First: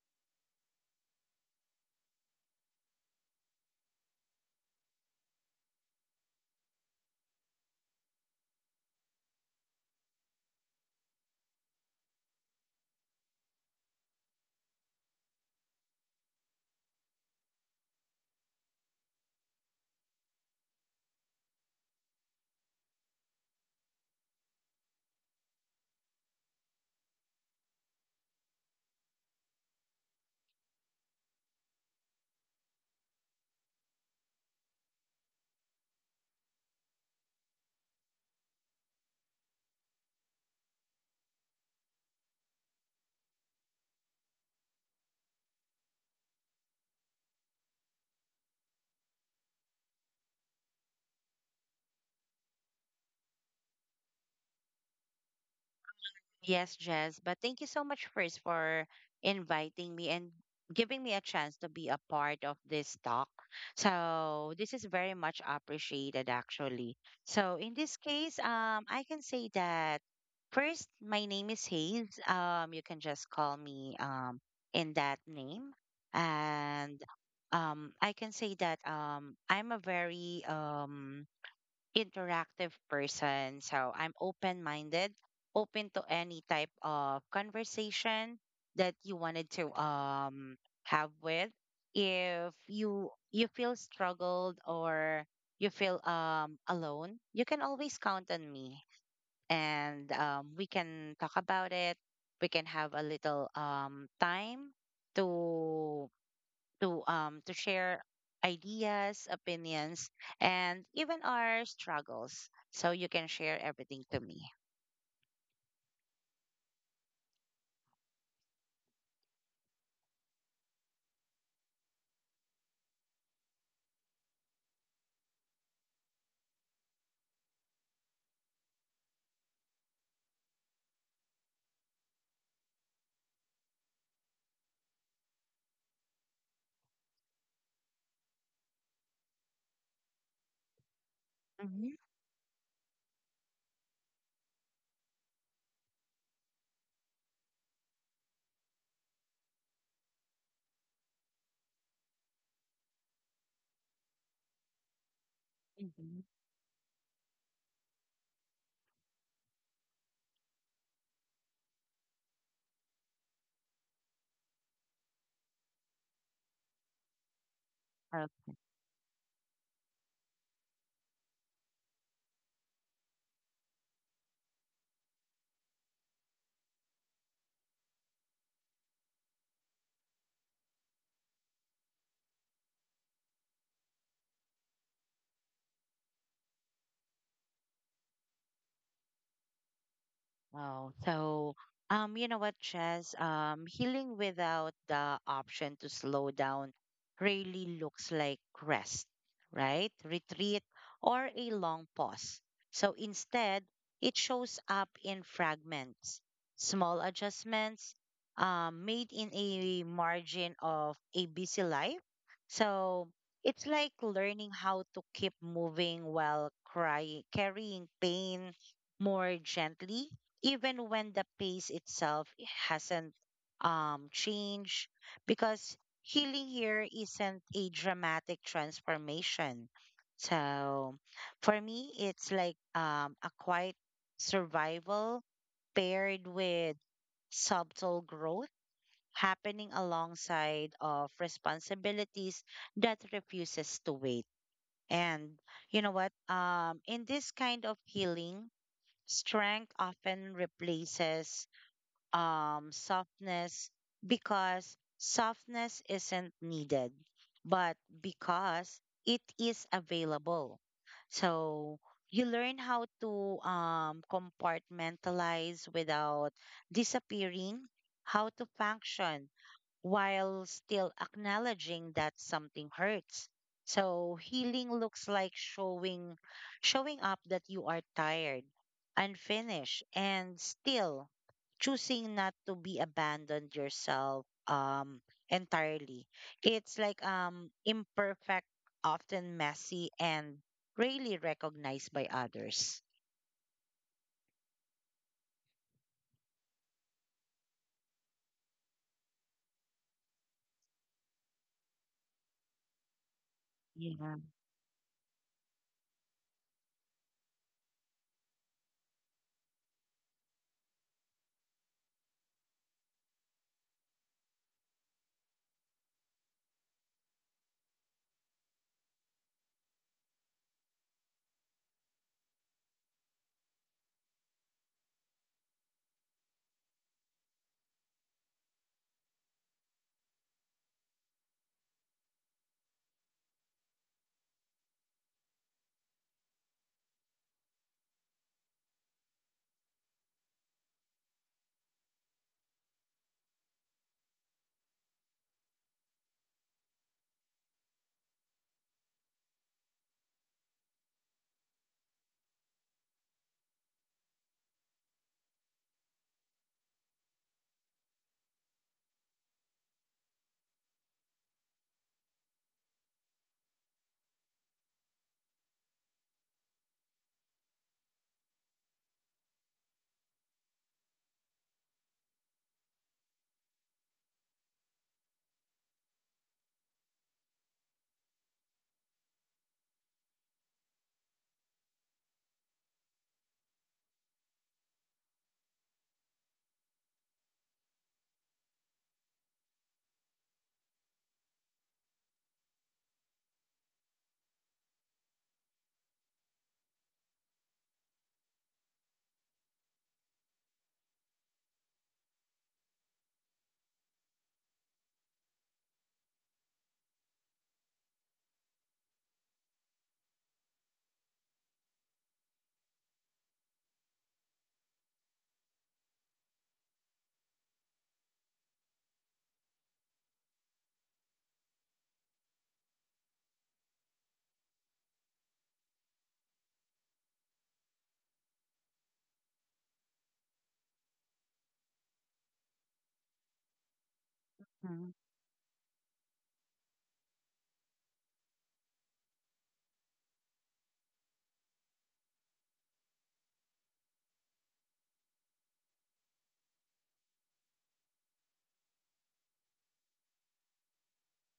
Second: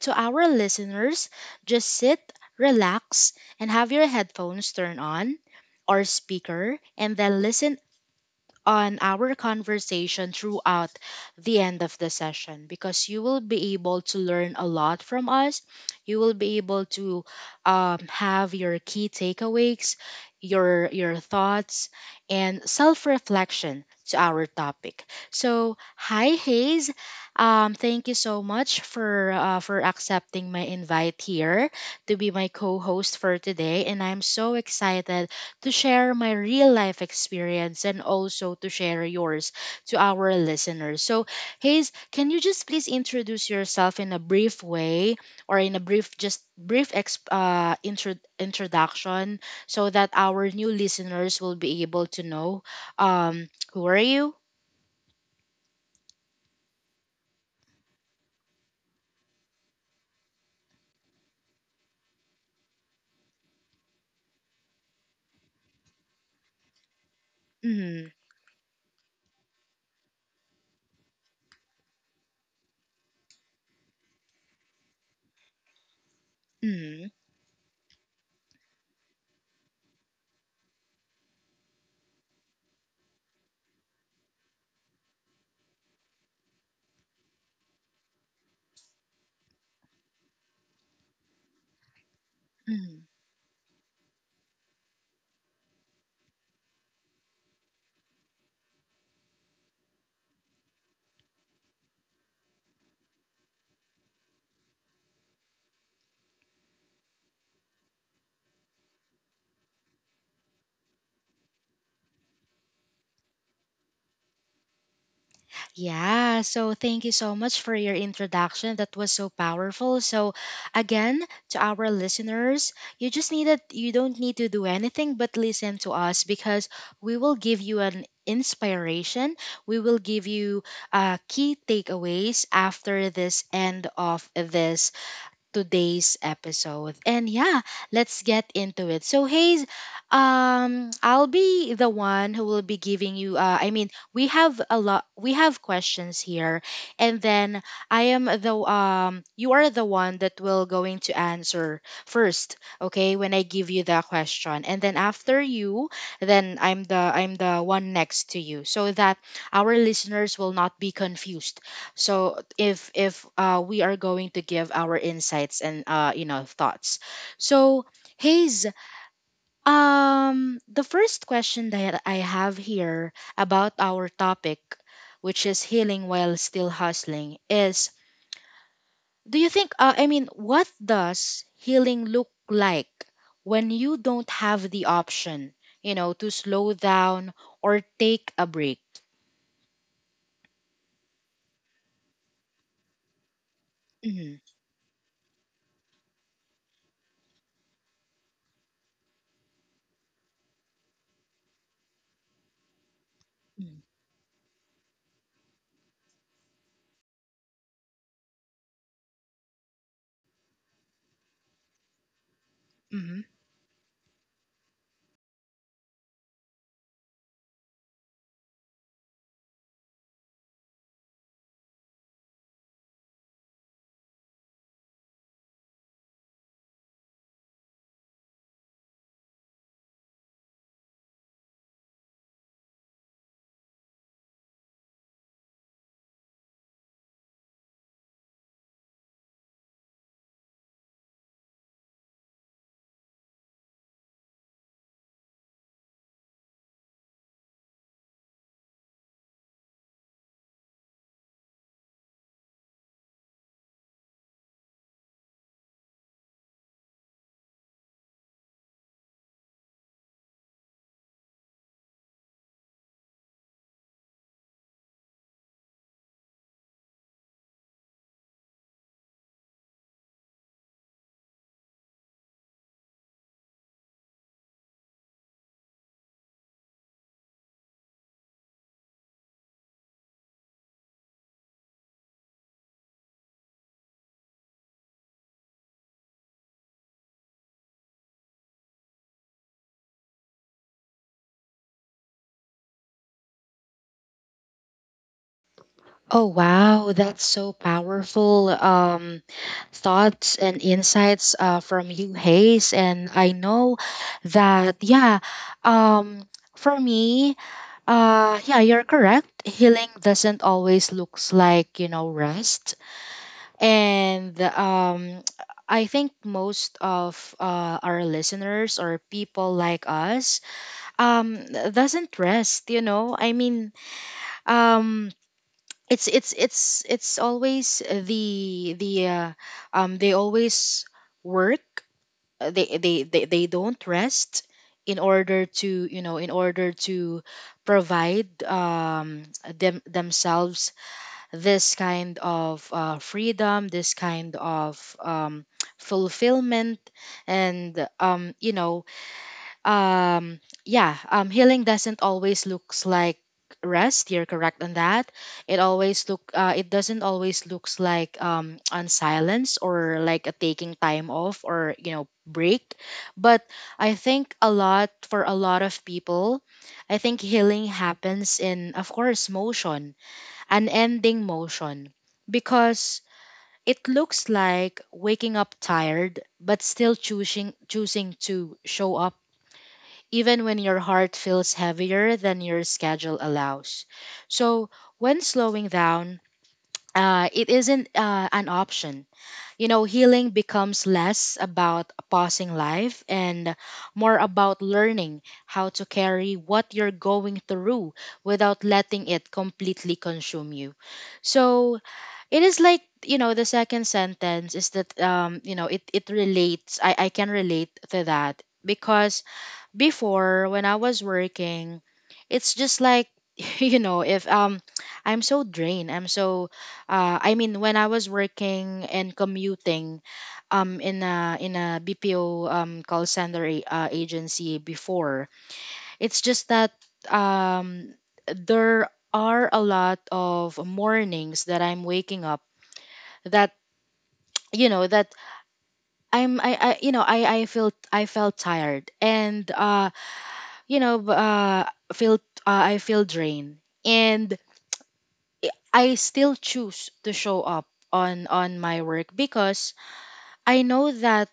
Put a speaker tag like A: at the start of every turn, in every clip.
A: to our listeners, just sit, relax, and have your headphones turned on or speaker, and then listen on our conversation throughout the end of the session because you will be able to learn a lot from us. You will be able to have your key takeaways, your thoughts, and self reflection to our topic. So, hi Hayes, thank you so much for accepting my invite here to be my co-host for today, and I'm so excited to share my real life experience and also to share yours to our listeners. So, Hayes, can you just please introduce yourself in a brief way or in a brief, just brief introduction so that our new listeners will be able to know um, who are you?
B: Yes, Jess, but thank you so much first for inviting me and giving me a chance to be a part of this talk. So this is very much appreciated actually. So in this
A: Mm-hmm.
B: case, I can say that first my name is Hayes. You can just call me in that name. And
A: Mm-hmm.
B: I can say that I'm a very interactive person. So I'm open minded, open to any type of conversation that you wanted to have with. If
A: Mm-hmm.
B: you feel struggled or you feel alone, you can always count on me and we can talk about it. We can have a little time to to share ideas, opinions, and even our struggles. So you can share everything to me.
A: Yeah, so thank you so much for your introduction. That was so powerful. So again, to our listeners, you don't need to do anything but listen to us because we will give you an inspiration. We will give you key takeaways after this end of this today's episode. And yeah, let's get into it. So, Hayes, I'll be the one who will be giving you. I mean, we have a lot. We have questions here, and then I am the. You are the one that will going to answer first. Okay, when I give you the question, and then after you,
B: Mm-hmm.
A: then I'm the one next to you, so that our listeners will not be confused. So if we are going to give our insights and you know thoughts. So Hayes, the first question that I have here about our topic, which is healing while still hustling, is, do you think I mean, what does healing look like when you don't have the option, you know, to slow down or take a break?
B: Wow. So, you know what, Chess? Healing
A: Mm-hmm.
B: without the option to slow down really looks like rest, right? Retreat or a long pause. So instead, it shows up in fragments, small adjustments, made in a margin of a busy life. So
A: Mm-hmm.
B: it's like learning how to keep moving while crying, carrying pain more gently even when the pace itself hasn't changed, because healing here isn't a dramatic transformation. So for me, it's like a quiet survival paired with subtle growth happening alongside of responsibilities that refuses to wait. And you know what? In this kind of healing, strength often replaces softness, because softness isn't needed, but because it is available. So you learn how to compartmentalize without disappearing, how to function while still acknowledging that something hurts. So healing looks like showing up that you are tired, unfinished, and still choosing not to be abandoned yourself entirely. It's like, imperfect, often messy and rarely recognized by others.
A: Oh wow, that's so powerful. Thoughts and insights from you, Hayes, and I know
B: Yeah.
A: that yeah. Um, for me, yeah, you're correct. Healing doesn't always looks like you know rest, and I think most of our listeners or people like us um doesn't rest. You know, I mean um it's it's always the they always work. They don't rest in order to you know in order to provide them themselves this kind of freedom, this kind of fulfillment and you know um yeah. Healing doesn't always looks like rest. You're correct on that. It always look it doesn't always looks like on silence or like a taking time off or you know break. But I think a lot for a lot of people, I think healing happens in of course motion, an ending motion, because it looks like waking up tired but still choosing to show up even when your heart feels heavier than your schedule allows. So, when slowing down, it isn't an option. You know, healing becomes less about pausing life and more about learning how to carry what you're going through without letting it completely consume you. So, it is like you know the second sentence is that you know it relates. I can relate to that because before when I was working, it's just like you know if I'm so drained. I'm so I mean when I was working and commuting in a BPO call center agency before, it's just that um there are a lot of mornings that I'm waking up that you
B: Mm-hmm.
A: know that I'm I you know I feel. I felt tired and you know, b- feel I feel drained, and I still choose to show up on my work because I know that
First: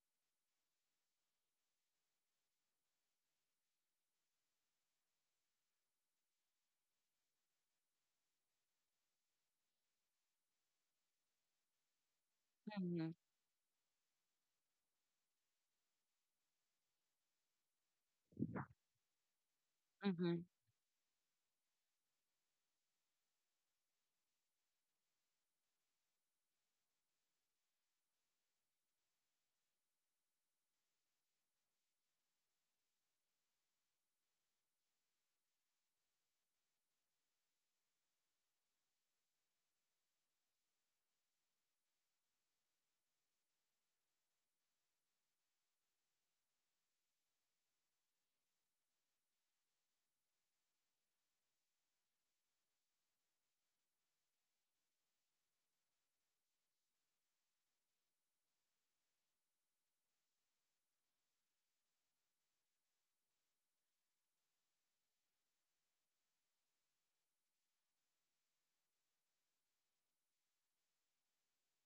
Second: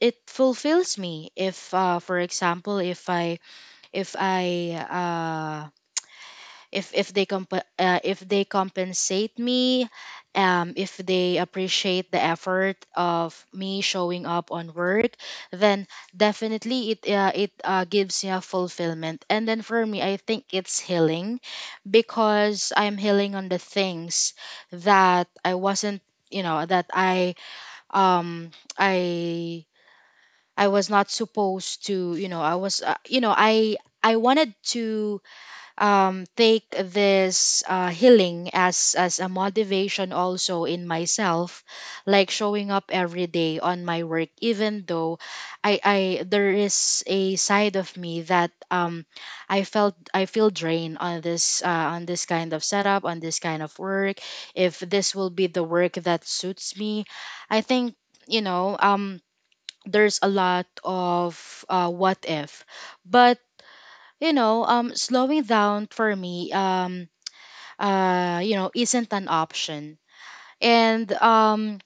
A: it fulfills me. If, for example, if I uh, if they if they compensate me, if they appreciate the effort
B: Mm-hmm.
A: of me showing up on work, then definitely it it gives me a fulfillment. And then for me, I
B: Mm-hmm.
A: think it's healing because I'm healing on the things that I wasn't you know that um i I was not supposed to. You know, I was you know, I wanted to take this healing as a motivation also in myself, like showing up every day on my work, even though I there is a side of me that I feel drained on this kind of setup, on this kind of work. If this will be the work that suits me, I think you know there's a lot of what if, but you know slowing down for me you know isn't an option. And um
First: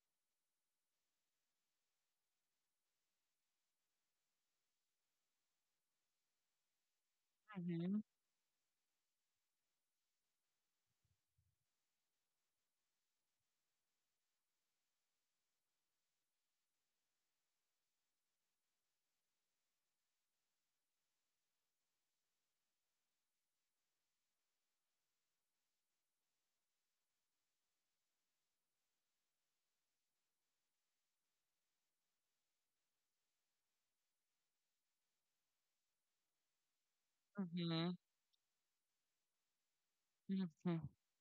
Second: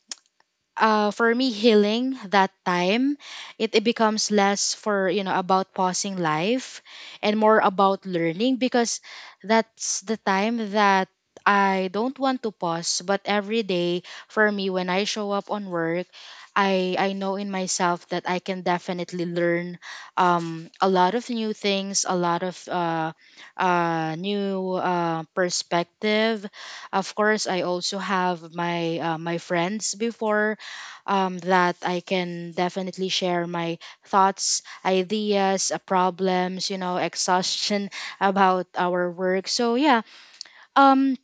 A: uh, for me healing that time, it becomes less for you know about pausing life and more
B: Mm-hmm.
A: about learning because that's the time that I don't want to pause. But every day for me when I show up on work, I know in myself that I can definitely learn a lot of new things, a lot of new perspective. Of course I also have my my friends before, that I can definitely share my thoughts, ideas, problems, you know, exhaustion
B: Mhm,
A: about our work. So yeah,
B: mhm.
A: um,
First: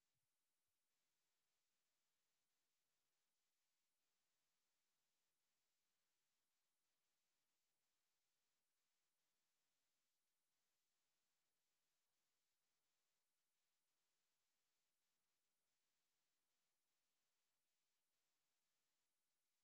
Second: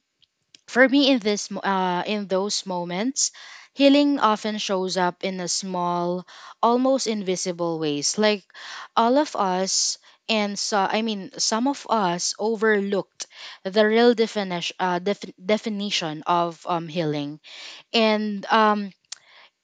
A: for me in in those moments, healing often shows up in a small, almost invisible ways. Like all of us. And so, I mean, some of us overlooked the real definition, definition of healing. And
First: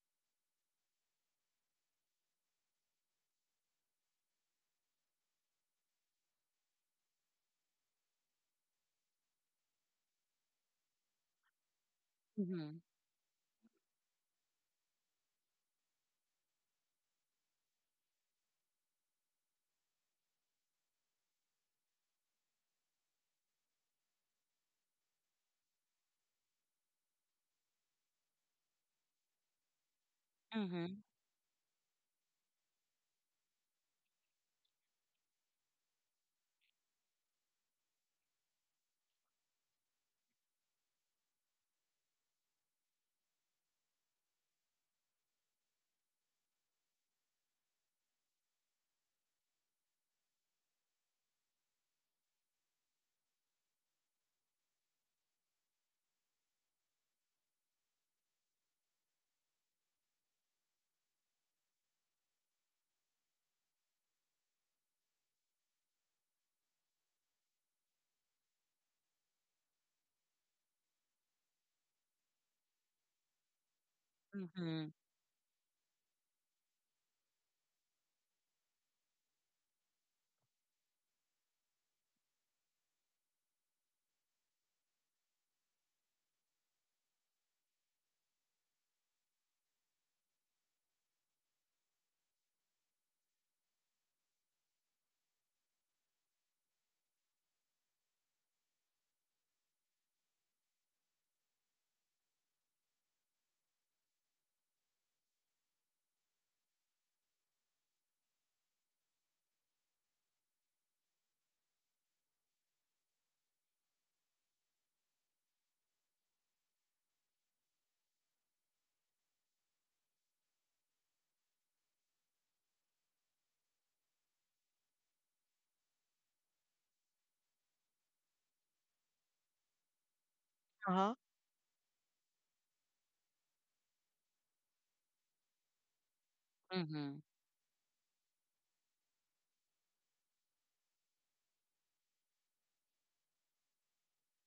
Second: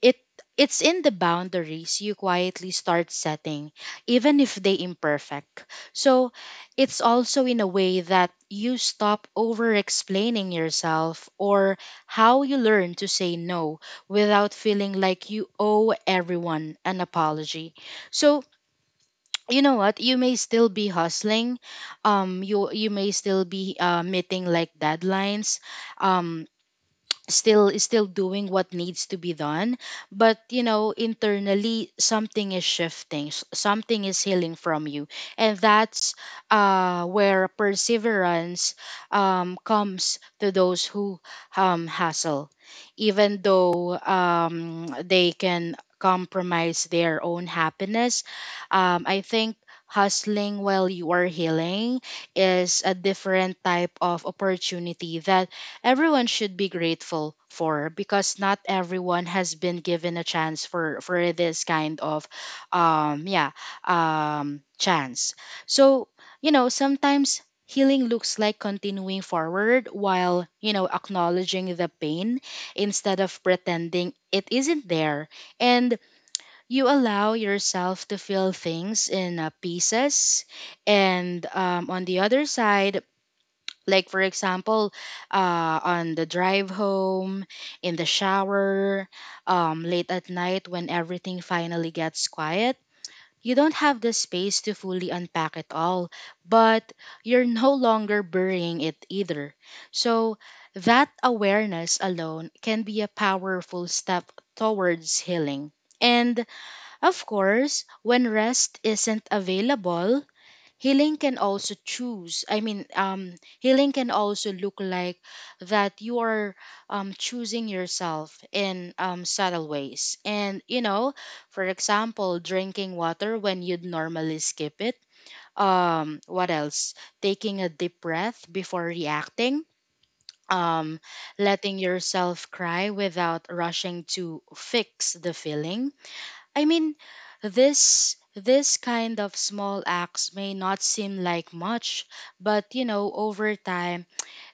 A: it it's in the boundaries you quietly start setting even if they imperfect. So it's also in a way that you stop over explaining yourself, or how you learn to say no without feeling like you owe everyone an apology. So you know what, you may still be hustling. You may still be meeting like deadlines, um still is still doing what needs to be done, but you know
B: Mm-hmm.
A: internally something is shifting. S something is healing from you, and that's where perseverance comes to those who hustle even though they can compromise their own happiness. I think hustling while you are healing is a different type of opportunity that everyone should be grateful for, because not everyone has been given a chance for this kind of um yeah chance. So you know sometimes healing looks like continuing forward while you know acknowledging the pain instead of pretending it isn't
B: Mm-hmm.
A: there. And you allow yourself to feel things in pieces. And on the other side, like, for example, on the drive home, in the shower, late at night when everything finally gets quiet, you don't have the space to fully unpack it all, but you're no longer burying it either. So, that awareness alone can be a powerful step towards healing. And of course, when rest isn't available, healing can also choose I mean healing can also look like that you are choosing yourself in subtle ways. And you know, for example, drinking water when you'd normally skip it, what else, taking a deep breath before reacting, um
B: Uh-huh.
A: letting yourself cry without rushing to fix the feeling. I mean,
B: Mhm.
A: this kind of small acts may not seem like much, but you know, over time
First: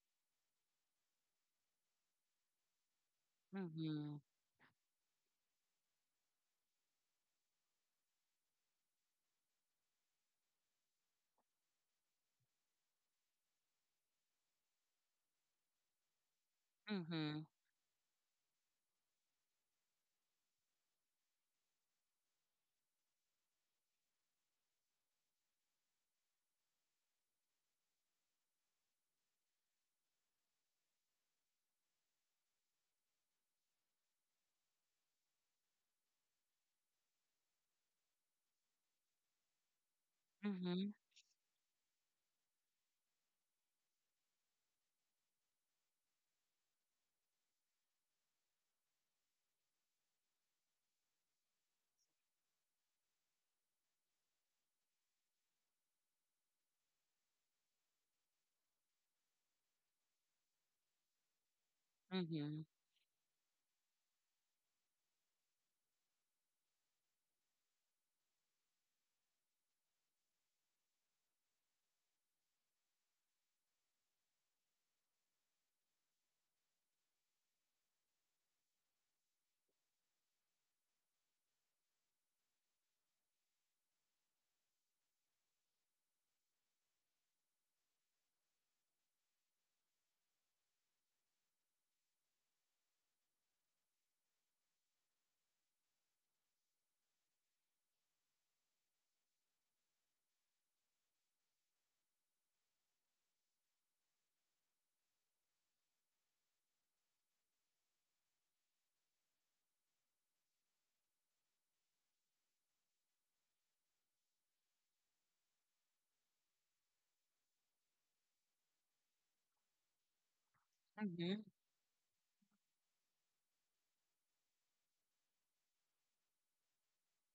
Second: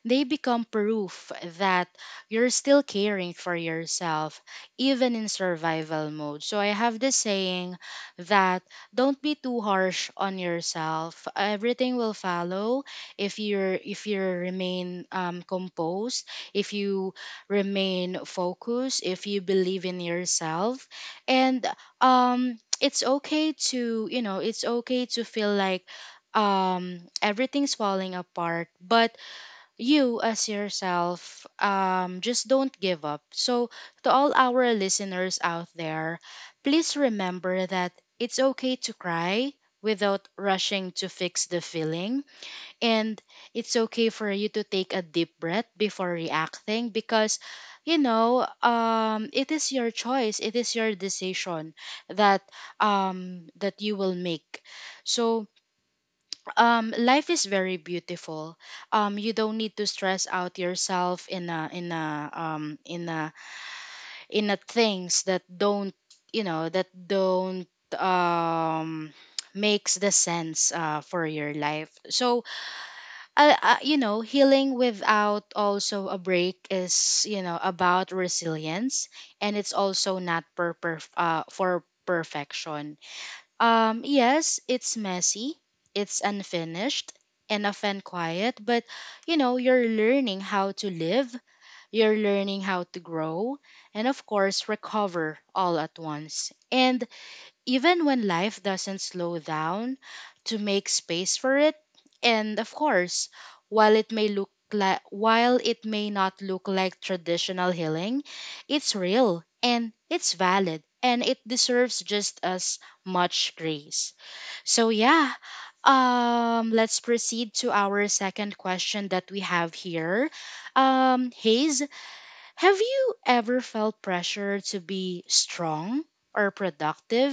A: they become proof that you're still caring for
B: Mhm.
A: yourself, even in survival mode. So I have this saying that don't be too harsh on yourself. Everything will follow if you remain composed, if you
B: Mhm.
A: remain focused, if you believe in yourself, and it's okay to it's okay to feel like everything's falling apart, but you as yourself just don't give up. So to all our listeners out there, please remember that it's okay to cry without rushing
B: Mhm.
A: to fix the feeling, and it's okay for you to take a deep breath before reacting, because it is your choice, it is your decision that that you will make. So life is very beautiful. You don't need to stress out yourself in a in a
B: Mhm.
A: in a in a things that don't, that don't, um makes the sense for your life. So healing without also a break is, about resilience, and it's also not per, per for perfection. Yes, it's messy, it's unfinished, and often quiet, but you know, you're learning how to live, you're learning how to grow, and of course, recover all at once. And even when life doesn't slow down to make space for it, and of course, while it may not look like traditional healing, it's real and it's valid and it deserves just as much grace. So yeah, let's proceed to our second question that we have here.
B: Mhm.
A: Hayes, have you ever felt pressure to be strong or productive,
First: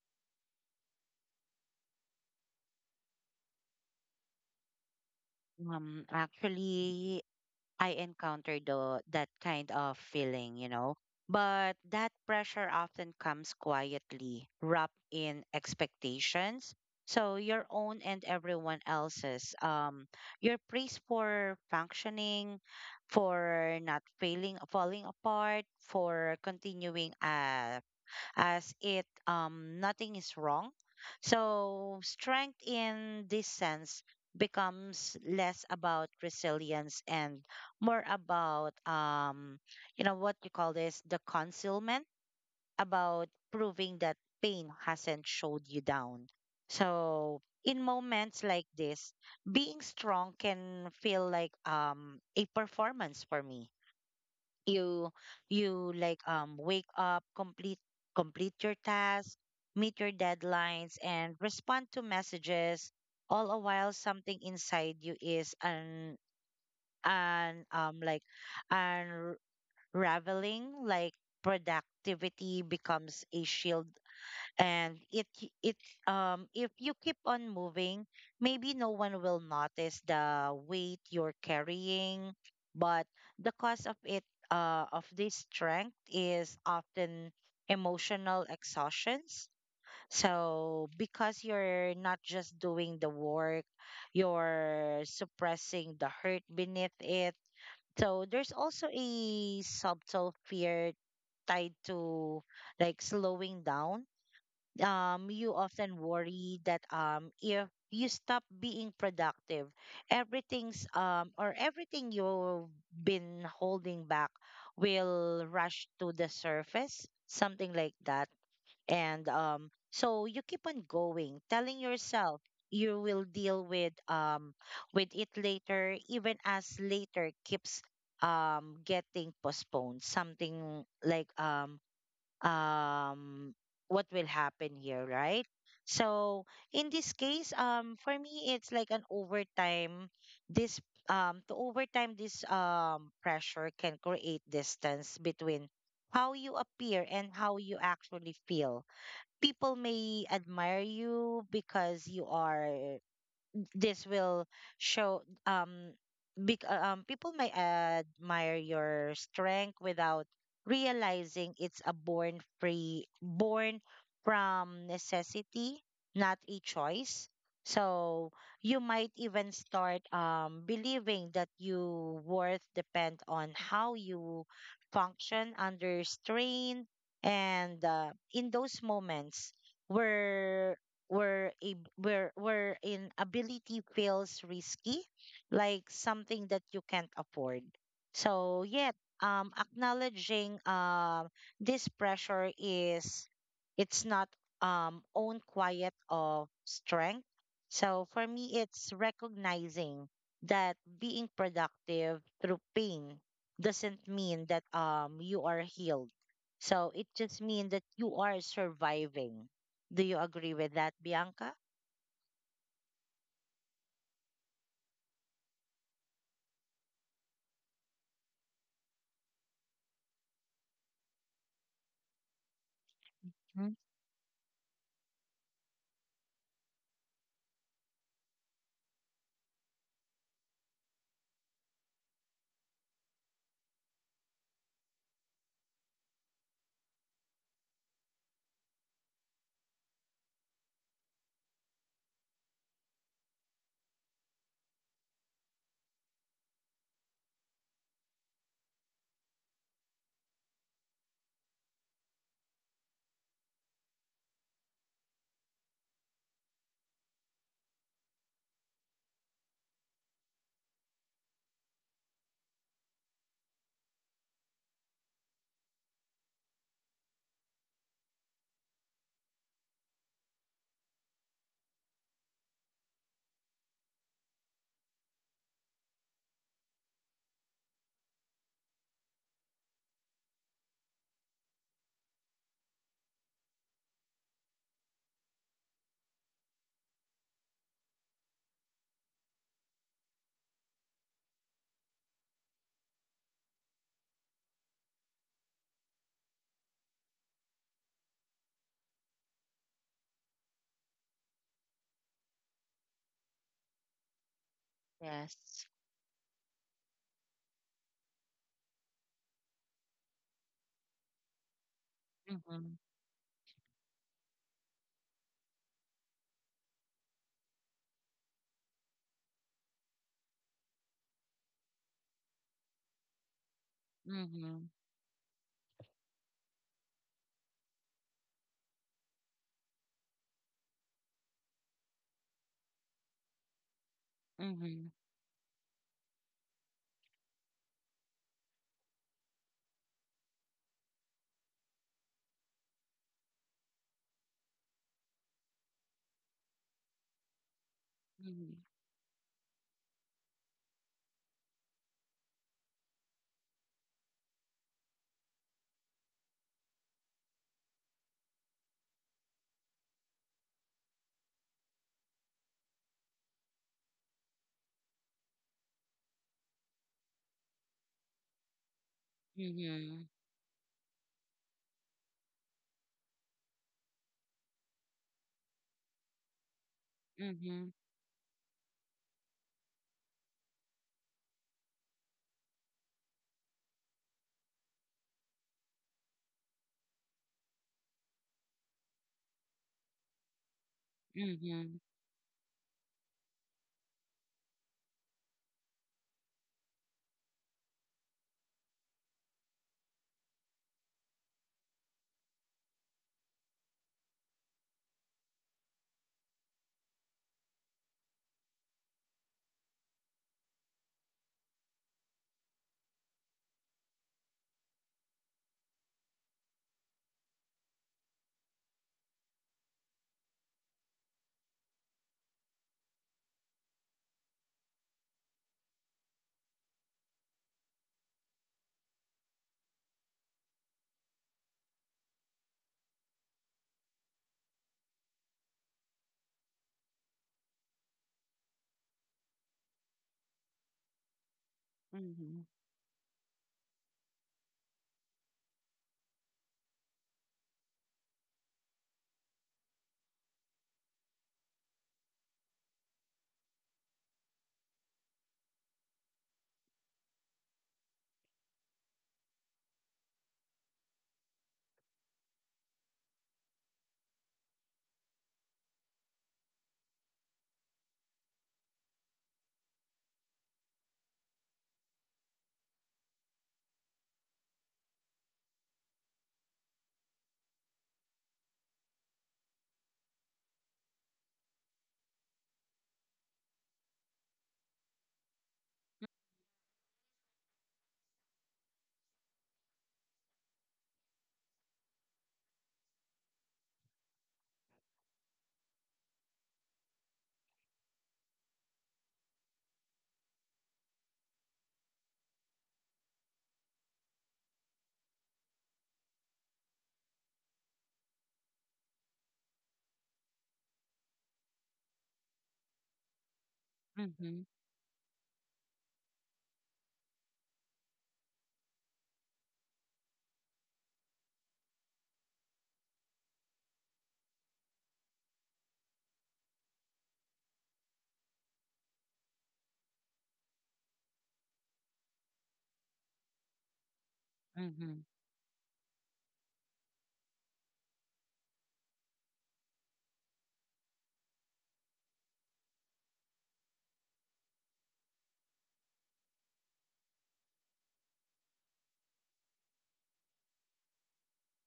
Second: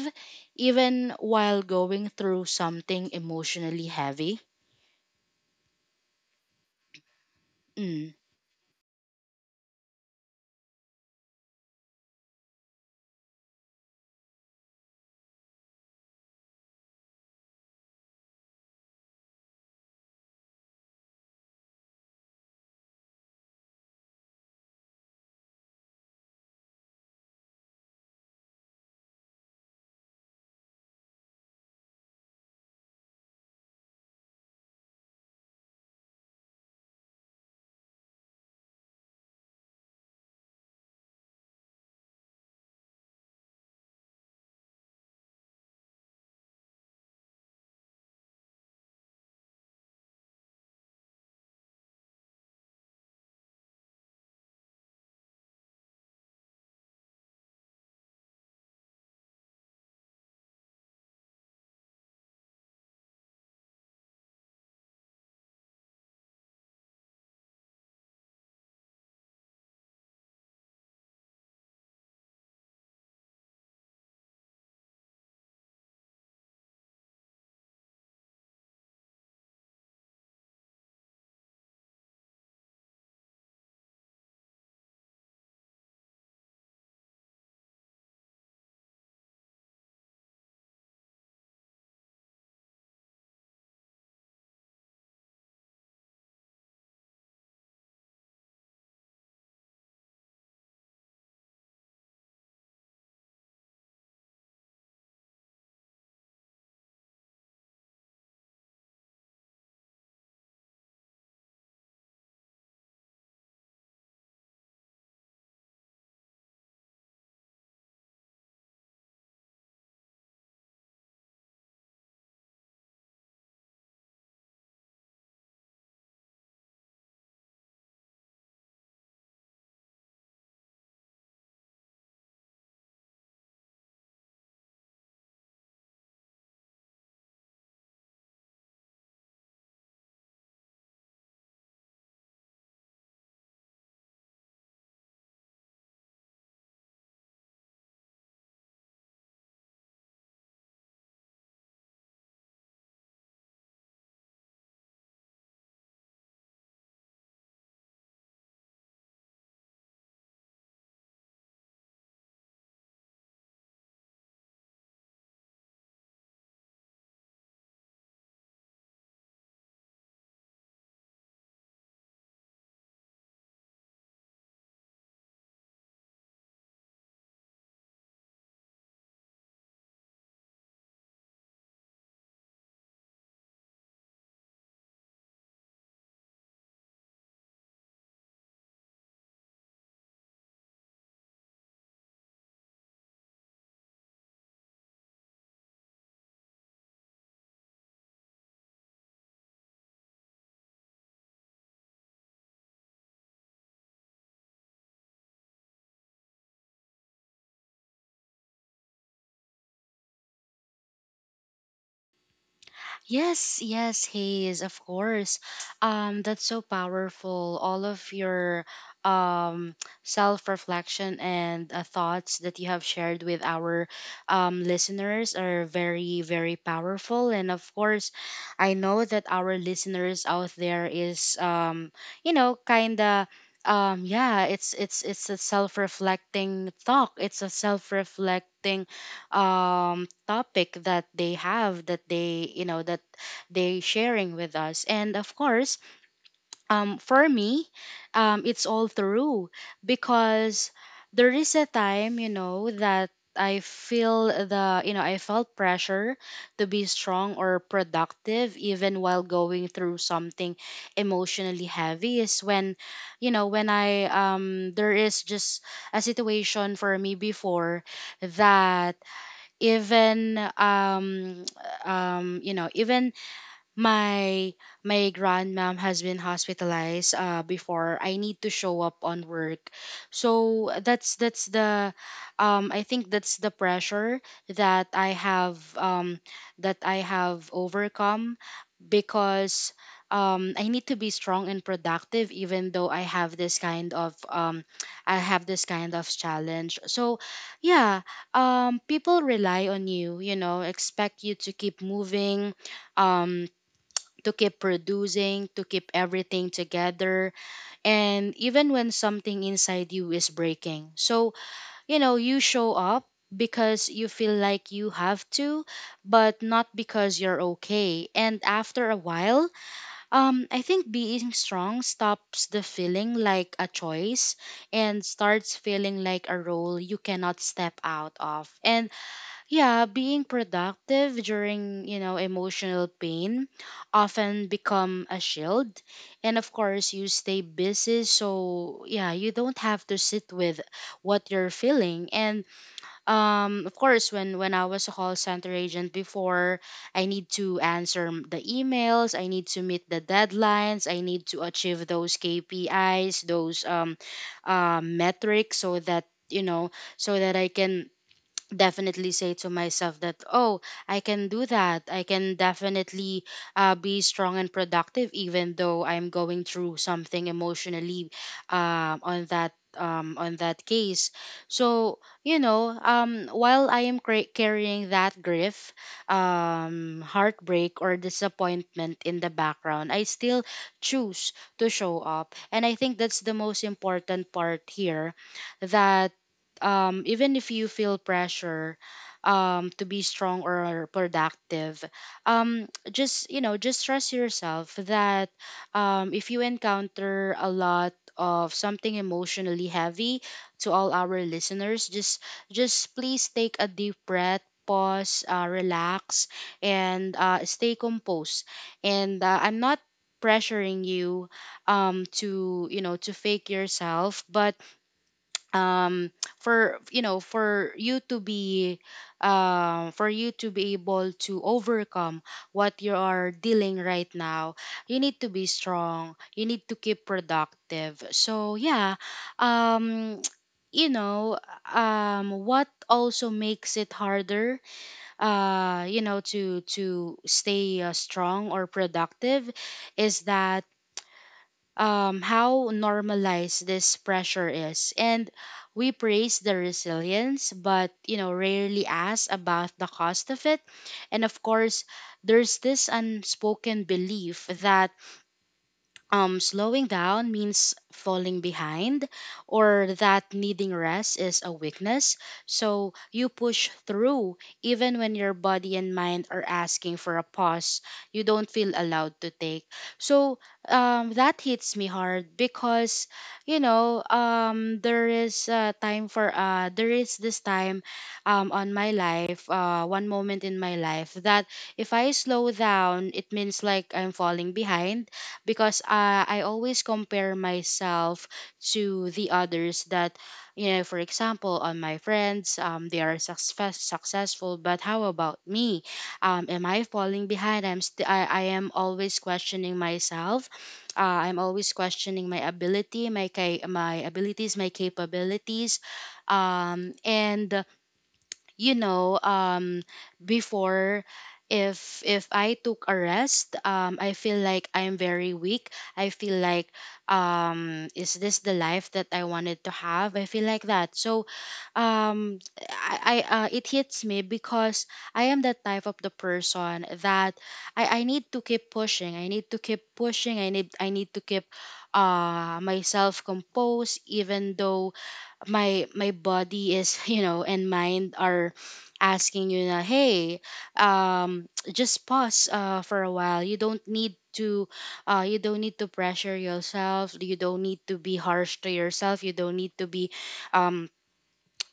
A: even while going through something emotionally heavy?
B: Actually, I
A: Mm.
B: encountered the that kind of feeling, you know. But that pressure often comes quietly, wrapped in expectations. So your own and everyone else's. Your praise for functioning, for not failing, falling apart, for continuing, as it, nothing is wrong. So strength in this sense becomes less about resilience and more about, you know, what you call this, the concealment, about proving that pain hasn't showed you down. So in moments like this, being strong can feel like, a performance for me. You you like, wake up, complete your task, meet your deadlines, and respond to messages, all a while something inside you is, an like unraveling. Like productivity becomes a shield, and it k- it if you keep on moving, maybe no one will notice the weight you're carrying. But the cause of it of this strength is often emotional exhaustions, so because you're not just doing the work, you're suppressing the hurt beneath it. So there's also a subtle fear tied to, like, slowing down. You often worry that, if you stop being productive, everything you've been holding back will rush to the surface, something like that. And, so you keep on going, telling yourself you will deal with it later, even as later keeps, getting postponed, something like, um what will happen here, right? So in this case, for me it's like an overtime. This To overtime this pressure can create distance between how you appear and how you actually feel. People may admire you because you are, this will show, um big. People may admire your strength without realizing it's a born free, born from necessity, not a choice. So you might even start believing that you worth depend on how you function under strain. And, in those moments where where a where where in ability feels risky, like something that you can't afford. So yet, acknowledging, this pressure is it's not own quiet of strength. So for me, it's recognizing that being productive through pain doesn't mean that you are healed. So it just means that you are surviving. Do you agree with that, Bianca?
A: Yes, yes, Hayes, of course. That's so powerful. All of your um, self reflection and thoughts that you have shared with
B: Mhm.
A: our listeners are very, very powerful. And of course, I know that our listeners out there is, you know, kind of. Yeah, it's it's a self-reflecting talk. It's a self-reflecting topic that they, that they sharing with us. And of course, for me, it's all through because there is a time, you know, that I feel the, I felt pressure to be strong or productive even while going through something emotionally heavy, is when, you know, when I, there is just a situation for me before that, even you know, even my grandmom has been hospitalized before I need to show up on work. So that's the, I think that's the pressure that I have that I have overcome, because I need to be strong and productive even though I have this kind of, I have this kind of challenge. So yeah, people rely on you, you know, expect you to keep moving, um, to keep producing, to
B: Yes.
A: keep everything together, and even when something inside you is breaking. So, you know, you
B: Mm-hmm.
A: show up because you feel like you have to, but not because you're okay. And after a while, I think being strong stops the feeling like a choice
B: Mm-hmm.
A: and starts feeling like a role you cannot step out of. And yeah, being productive during, you know, emotional pain often
B: Mm-hmm.
A: become a shield. And of course, you stay busy, so yeah, you don't have to sit with what you're feeling. And of course, when I was a call center agent before, I need to answer the
B: Mm-hmm.
A: emails, I need to meet the deadlines, I need to achieve those KPIs, those metrics, so that, you know, so that I can definitely say to myself that, oh, I can do that, I can definitely, be strong and productive even though I'm going through something emotionally, um, on that
B: Mm-hmm.
A: on that case. So you know, while I am carrying that grief,
B: Mm-hmm.
A: heartbreak or disappointment in the background, I still choose to show up. And I think that's the most important part here, that, even if you feel pressure, to be strong or
B: Mm-hmm.
A: productive, just, you know, just trust yourself that, if you encounter a lot of something emotionally heavy, to all our listeners, just please take a deep breath. Pause, relax, and stay composed. And I'm not pressuring you, to, you know, to fake yourself, but um for, you know, for you to be, for you to be able to overcome what you are dealing right now, you need to be strong, you need to keep productive. So yeah, um you know, what also makes it harder, you know, to stay, strong or productive, is that,
B: Mm-hmm.
A: how normalized this pressure is. And we praise the resilience, but you know, rarely ask about the cost of it. And of course, there's this unspoken belief that, slowing down means falling behind, or that needing rest is a weakness. So you push through even when your body and mind are asking for a pause you don't feel allowed to take. So that hits me hard because, you know, there is this time, on my life, one moment in my life, that if I slow down, it means like I'm falling behind, because I always compare myself to the others. That, you know, for example, on my friends, they are successful, but how about me? Am I falling behind? I am always questioning myself, uh, I'm always questioning my ability, my ca- my abilities my capabilities. And you know, before, if I took a rest, I feel
B: Mm-hmm.
A: like I'm very weak, I feel like, is this the life that I wanted to have? I feel like that. So I, it hits me because I am that type of the person that I need to keep pushing, I need to keep pushing, I need to keep myself composed, even though
B: Mm-hmm.
A: my body is you know, and mind are asking you na, hey, um just pause for a while. You don't need to, you don't need to pressure yourself, you don't need to be harsh to yourself, you don't need to be, um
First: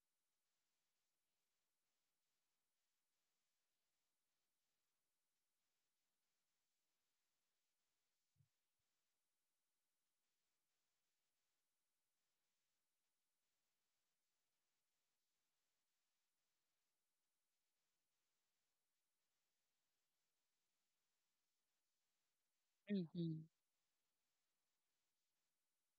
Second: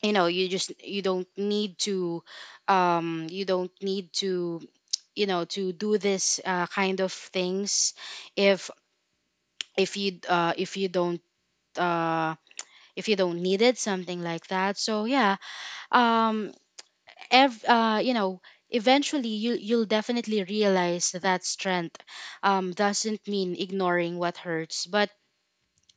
A: you know, you just, you don't need to, you don't need to, you know, to do this, kind of things, if, if you don't, uh if you don't need it, something like that. So yeah, um you know, eventually you, you'll definitely realize that strength, doesn't mean ignoring what hurts, but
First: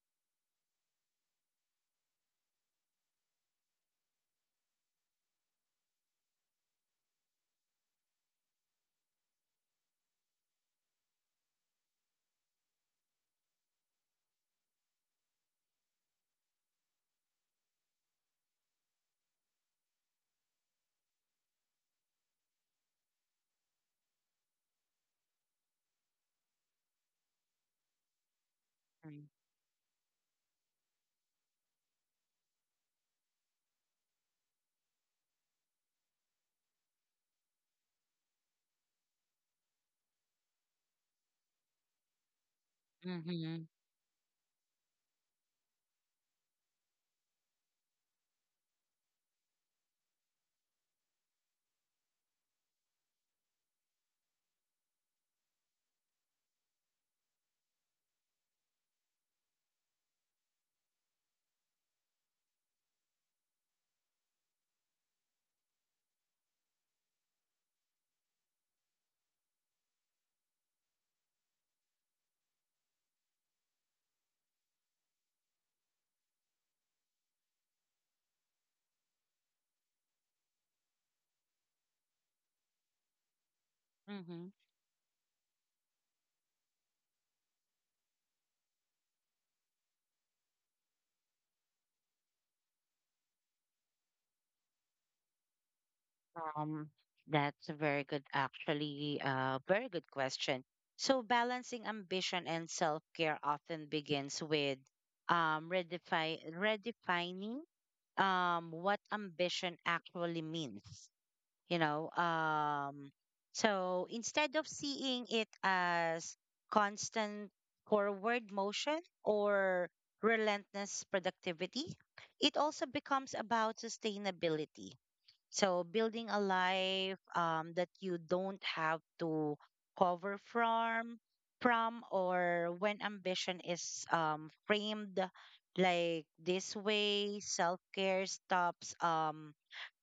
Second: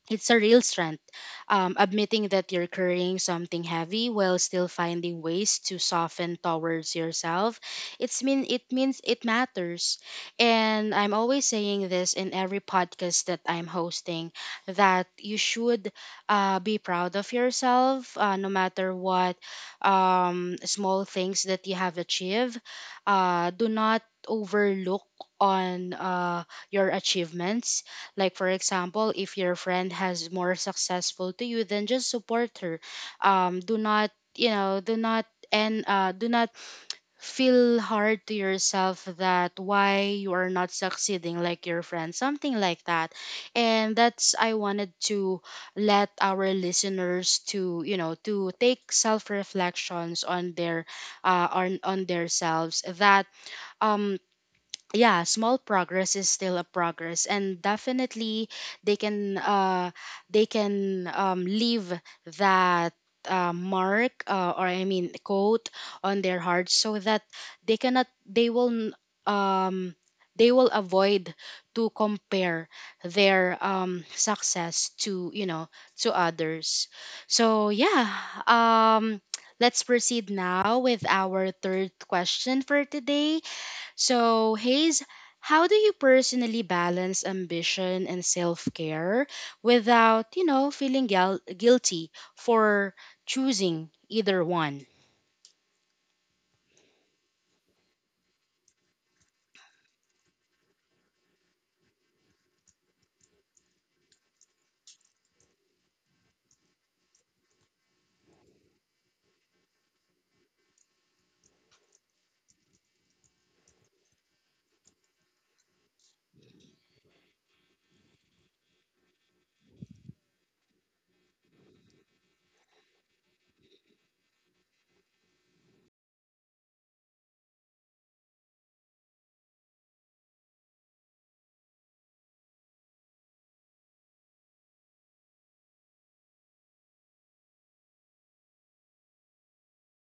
A: it's a real strength. Admitting that you're carrying something heavy while still finding ways to soften towards yourself, it means it matters. And I'm always saying this in every podcast that I'm hosting, that you should, be proud of yourself, no matter what small things that you have achieved. Do not overlook on, your achievements. Like, for example, if your friend has more successful to you, then just support her. Do not, you know, do not feel hard to yourself that why you are not succeeding like your friend, something like that. And that's I wanted to let our listeners to, you know, to take self reflections on their, on their selves, that, um yeah, small progress is still a progress, and definitely they can, leave that, mark, or I mean coat, on their heart, so that they cannot they will n- um they will avoid to compare their success to, you know, to others. So yeah, um let's proceed now with our third question for today.
B: Mm-hmm.
A: So, Hayes, how do you personally balance ambition and self care without, you know, feeling guilty for choosing either one?
B: Um, that's a very good, actually, very good question. So balancing ambition and self-care often begins with redefine redefining what ambition actually means. You know, so instead of seeing it as constant forward motion or relentless productivity, it also becomes about sustainability, so building a life, that you don't have to cover from. Or, when ambition is, framed like this way, self-care stops,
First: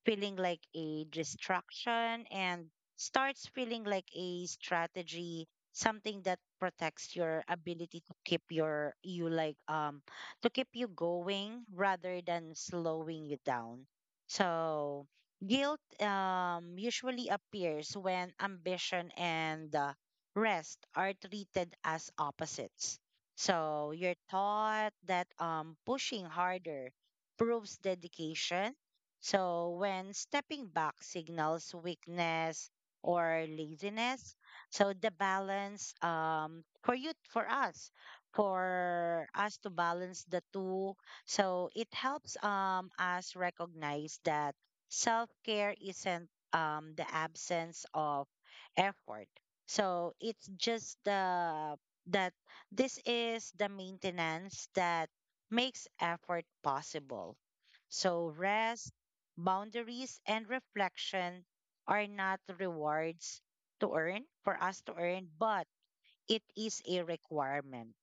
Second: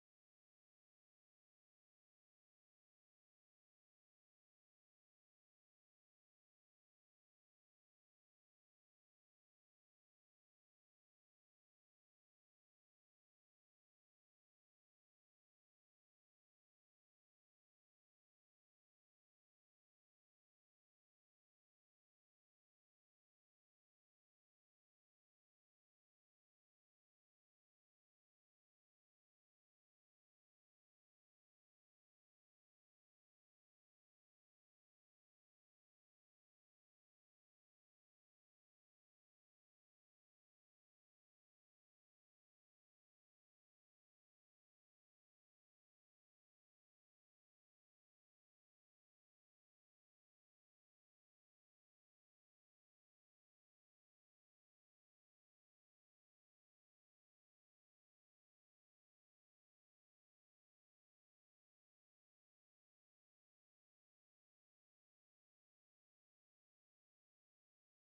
B: feeling like a distraction and starts feeling like a strategy, something that protects your ability to keep you going rather than slowing you down. So guilt, usually appears when ambition and, rest are treated as opposites. So you're taught that, pushing harder proves dedication, so when stepping back signals weakness or laziness. So the balance, for you, for us to balance the two, so it helps, us recognize that self care isn't, the absence of effort. So it's just, the that this is the maintenance that makes effort possible. So rest, boundaries and reflection are not rewards, to earn for us to earn, but it is a requirement.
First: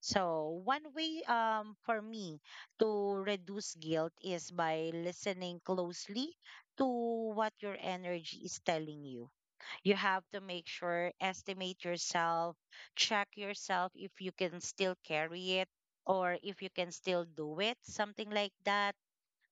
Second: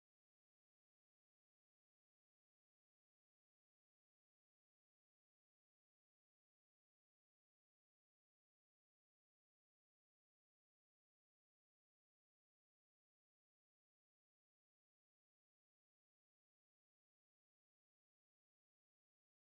B: So one way, for me to reduce guilt is by listening closely to what your energy is telling you. You have to make sure, estimate yourself, check yourself if you can still carry it or if you can still do it, something like that.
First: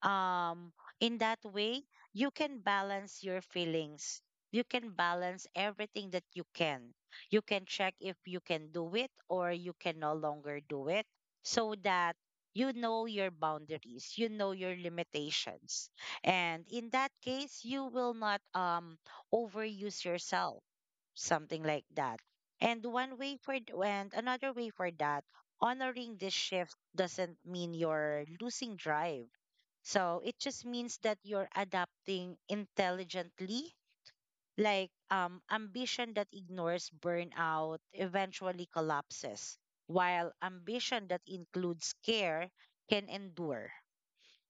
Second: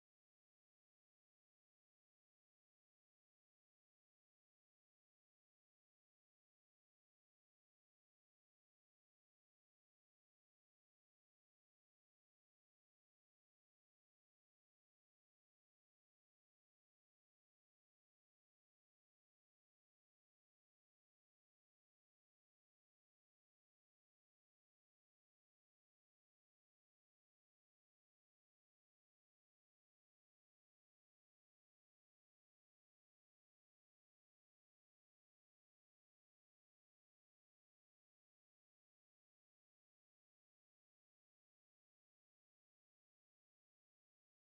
B: um in that way, you can balance your feelings, you can balance everything that you can check if you can do it or you can no longer do it, so that you know your boundaries, you know your limitations, and in that case you will not overuse yourself, something like that. And one way for th- and another way for that, honoring this shift doesn't mean you're losing drive. So it just means that you're adapting intelligently. Like, ambition that ignores burnout eventually collapses, while ambition that includes care can endure.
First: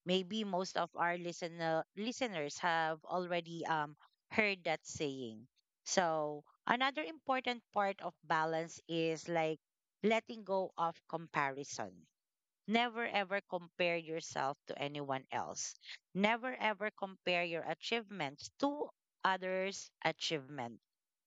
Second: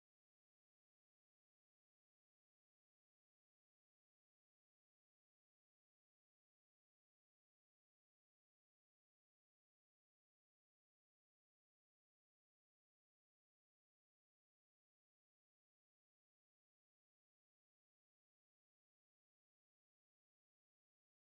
B: Maybe most of our listeners have already heard that saying. So another important part of balance is, like, letting go of comparison. Never ever compare yourself to anyone else. Never ever compare your achievements to others' achievement.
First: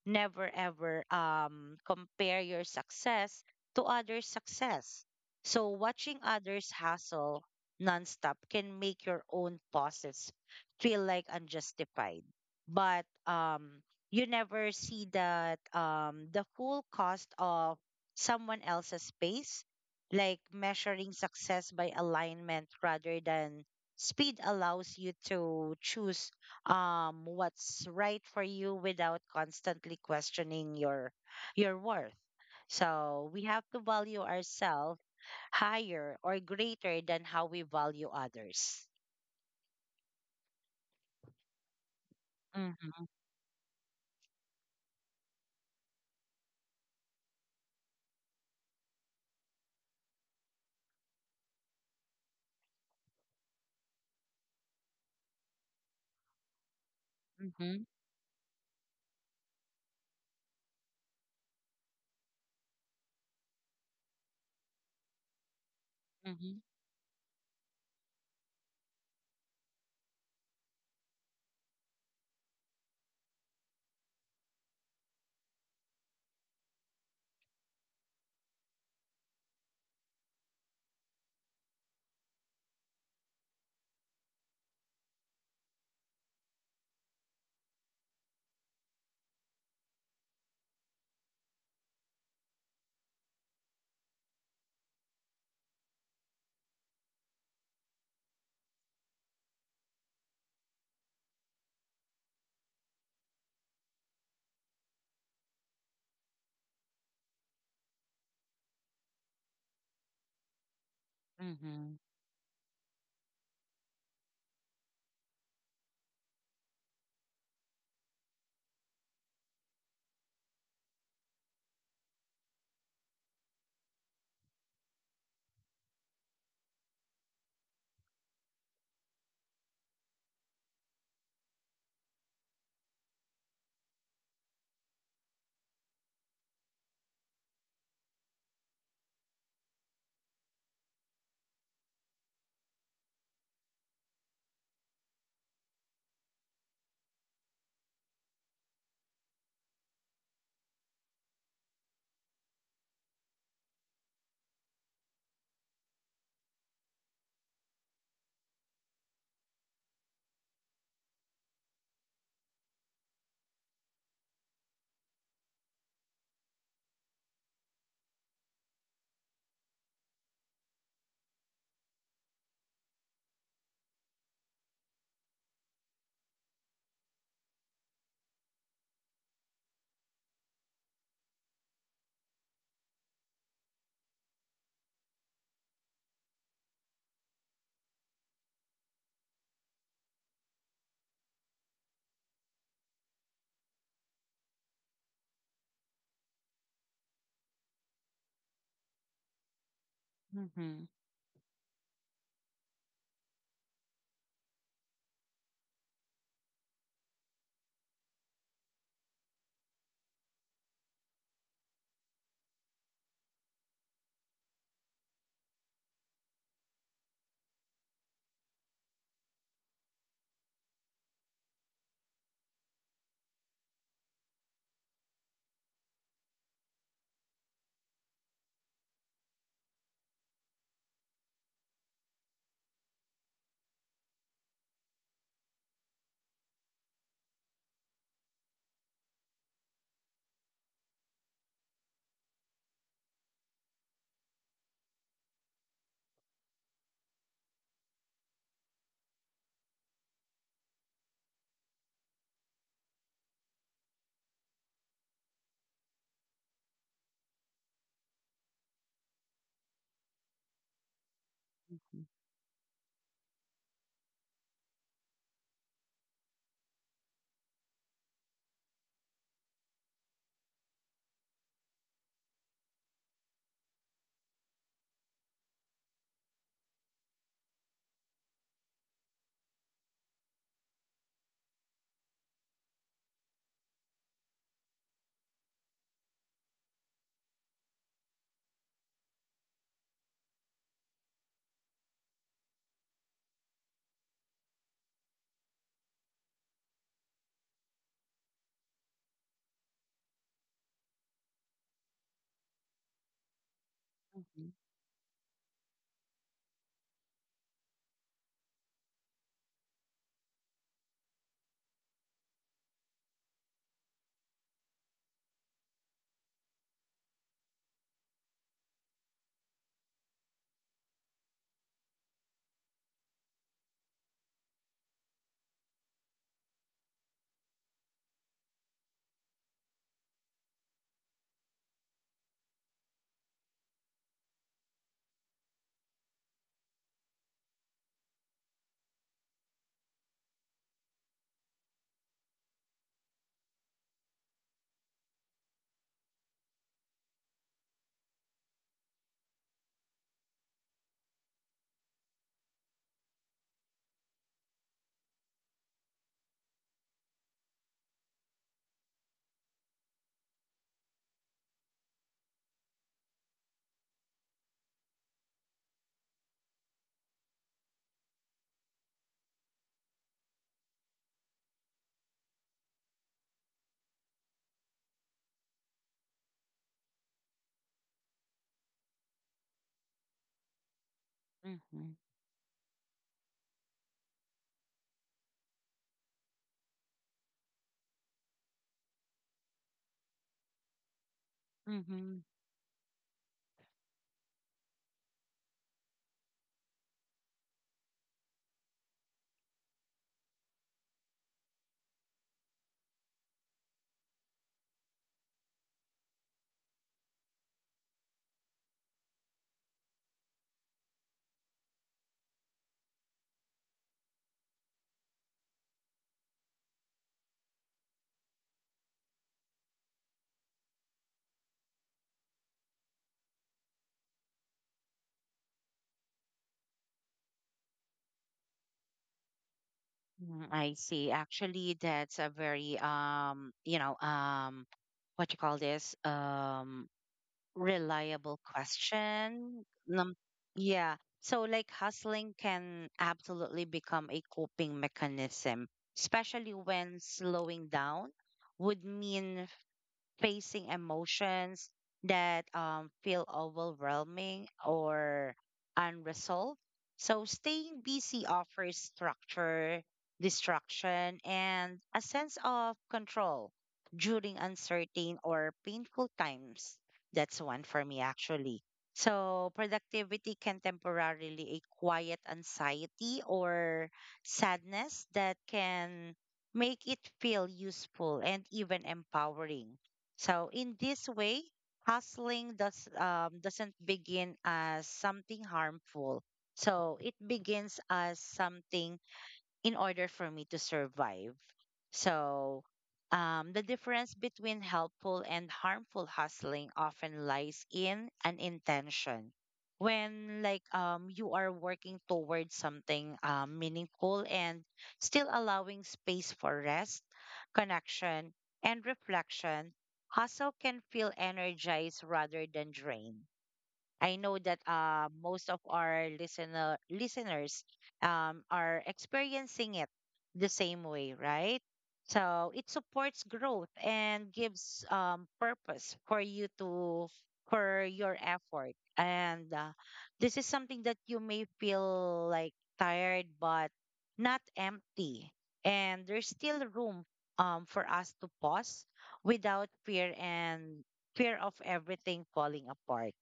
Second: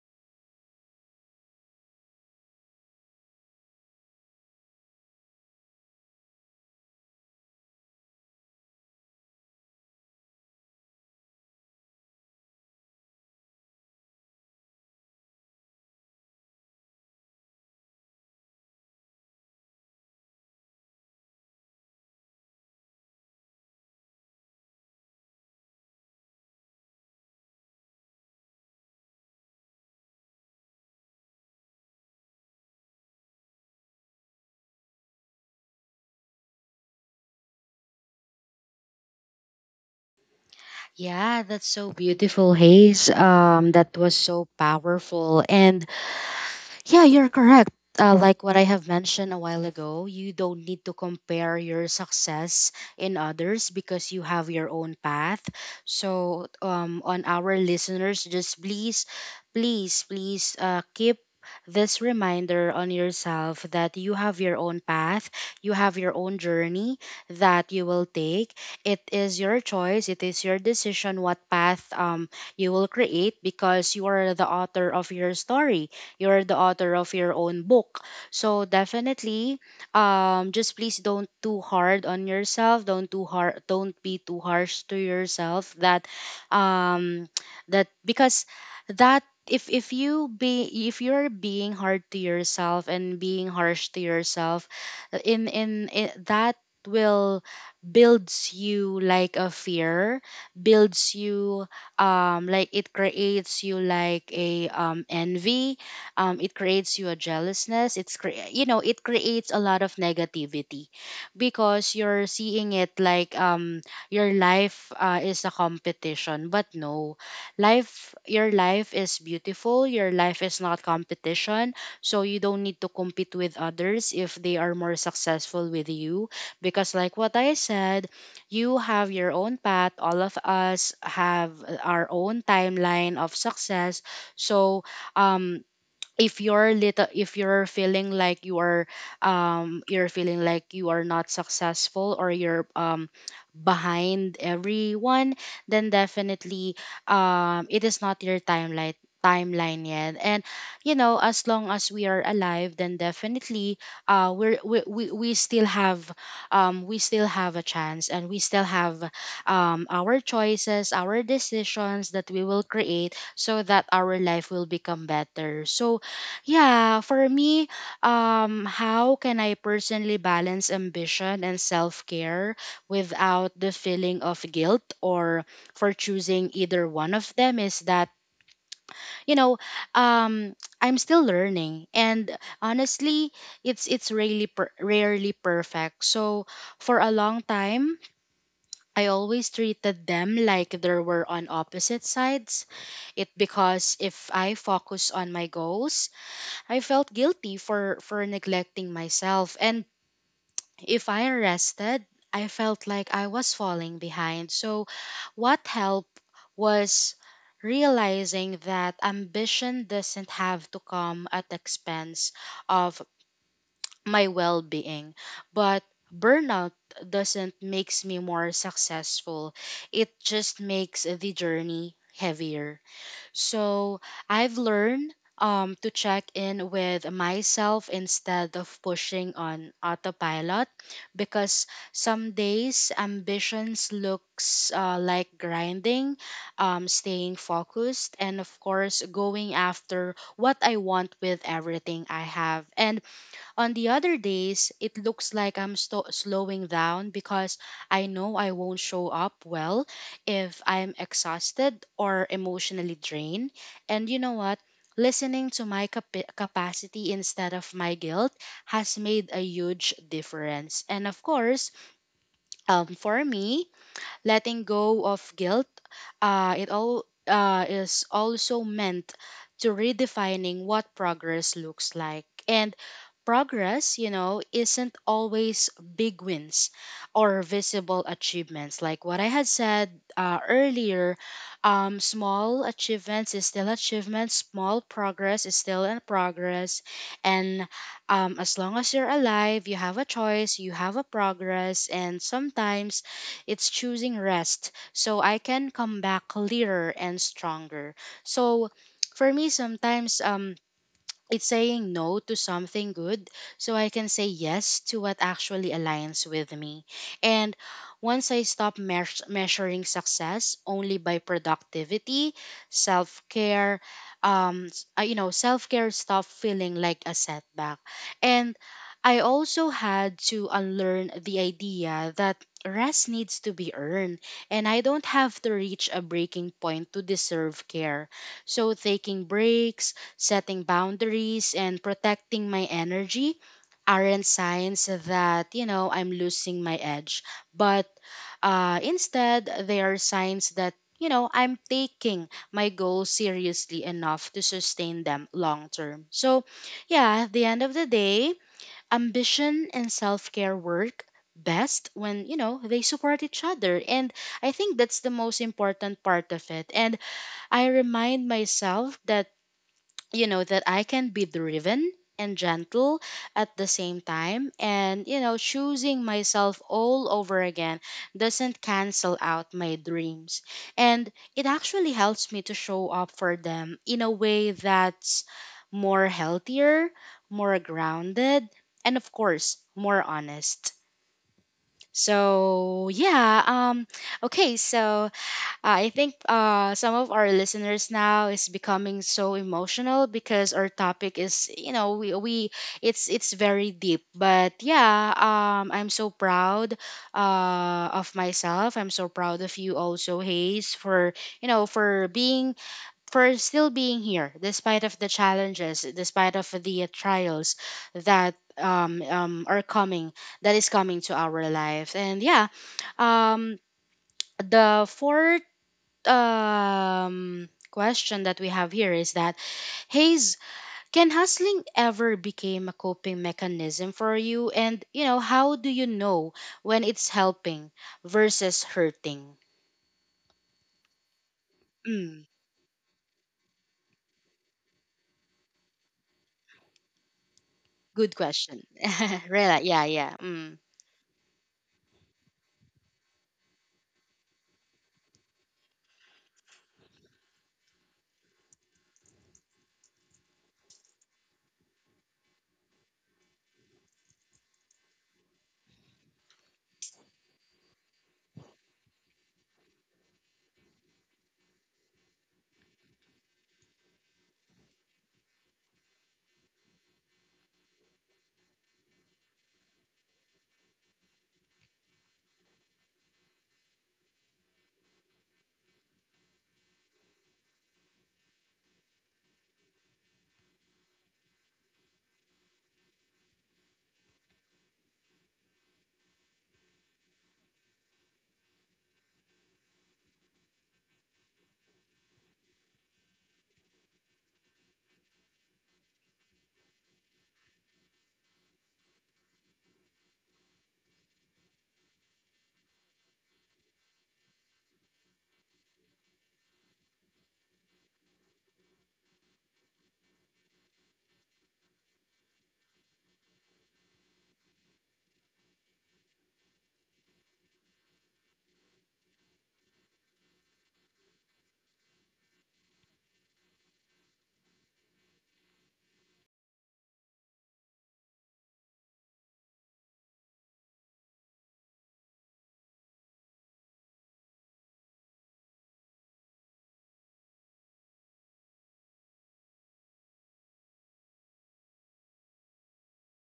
B: Never ever, compare your success to others' success. So watching others hustle nonstop can make your own pauses feel like unjustified. But, you never see, that the full cost of someone else's pace. Like, measuring success by alignment rather than speed allows you to choose, what's right for you without constantly questioning your worth. So we have to value ourselves higher or greater than how we value others.
A: Yeah, that's so beautiful,
B: Mm-hmm,
A: Hayes. That was so powerful. And yeah, you're correct. Like what I have mentioned a while ago, you don't need to compare your success in others because you have your own path. So, on our
B: mm-hmm,
A: listeners, just please, please keep this reminder on yourself that you have your own path, you have your own
B: mm-hmm,
A: journey that you will take. It is your choice, it is your decision what path, you will create, because you are the author of your story, you're the author of your own book. So definitely, just please don't too hard on yourself. Don't too hard. Don't be too harsh to yourself. That, um, that because that if you're being hard to yourself and being harsh to yourself, in that will builds you like a fear, builds you like it creates you like a envy. It creates you a jealousness. It creates a lot of negativity,
B: mm-hmm,
A: because you're seeing it like, your life is a competition. But no, life your life is beautiful. Your life is not competition, so you don't need to compete with others if they are more successful with you, because like what I said, you have your own path. All of us have our own timeline of success. So um if you're feeling like you are not successful, or you're behind everyone, then definitely it is not your timeline yet. And you know, as long as we are alive, then definitely uh we're, we we we still have we still have a chance, and we still have our choices, our decisions that we will create so that our life will become better. So yeah, for me, how can I personally balance ambition and self care without the feeling of guilt, or for choosing either one of them, is that, you know, um, I'm still learning. And honestly, it's really rarely perfect. So for a long time, I always treated them like they were on opposite sides. It because if I focus on my goals, I felt guilty for neglecting myself, and
B: mm-hmm,
A: if I rested, I felt like I was falling behind. So what helped was realizing that ambition doesn't have to come at the expense of my well-being, but burnout doesn't makes me more successful. It just makes the journey heavier. So I've learned to check in with myself instead of pushing on autopilot, because some days ambitions looks like grinding, staying focused, and of course going after what I want with everything I have. And on the other days, it looks like I'm slowing down, because I know I won't show up well if I'm exhausted or emotionally drained. And you know what? Listening to my capacity instead of my guilt has made a huge difference. And of course,
B: mm-hmm,
A: for me, letting go of guilt, it all is also meant to redefining what progress looks like. And progress, isn't always big wins or visible achievements. Like what I had said earlier, small achievements is still achievements. Small progress is still in progress. And as long as you're alive, you have a choice, you have a progress, and sometimes it's choosing rest so I can come back clearer and stronger. So for me, sometimes, it's saying no to something good so I can say
B: mm-hmm,
A: yes to what actually aligns with me. And once I stop measuring success only by productivity, self care, s- you know, self care stopped feeling like a setback. And I also had to unlearn the idea that rest needs to be earned, and I don't have to reach a breaking point to deserve care. So taking breaks, setting boundaries, and protecting my energy aren't signs that I'm losing my edge, but instead they are signs that I'm taking my goals seriously enough to sustain them long term. So yeah, at the end of the day, ambition and self-care work best when you know they support each other, and I think that's the most important part of it. And I remind myself that that I can be driven and gentle at the same time, and choosing myself all over again doesn't cancel out my dreams, and it actually helps me to show up for them in a way that's more healthier, more grounded, and of course more honest. So yeah. Okay, so I think some of our listeners now is becoming so emotional, because our topic is, you know,
B: mm-hmm.
A: we it's very deep. But yeah, I'm so proud of myself. I'm so proud of you also, Hayes, for for being for still being here despite of the challenges, despite of the trials that um, um, are coming that is coming to our life. And yeah, um the fourth question that we have here is that, Hayes, can hustling ever become a coping mechanism for you? And how do you know when it's helping versus hurting?
B: Mm, I see. Actually, that's
A: Mm,
B: a very what you call this?
A: good
B: Reliable
A: question. Really?
B: question.
A: Yeah, yeah.
B: Num
A: Mm,
B: Yeah. So, like, hustling can absolutely become a coping mechanism, especially when slowing down would mean facing emotions that, feel overwhelming or unresolved. So, staying busy offers structure, distraction, and a sense of control during uncertain or painful times. That's one for me, actually. So, productivity can temporarily a quiet anxiety or sadness that can make it feel useful and even empowering. So in this way, hustling doesn't begin as something harmful. So it begins as something in order for me to survive. So, the difference between helpful and harmful hustling often lies in an intention. When, like, you are working towards something, meaningful and still allowing space for rest, connection, and reflection, hustle can feel energized rather than drained. I know that, most of our listeners, are experiencing it the same way, right? So it supports growth and gives, purpose for your effort. And, this is something that you may feel like tired, but not empty. And there's still room, for us to pause without fear and fear of everything falling apart.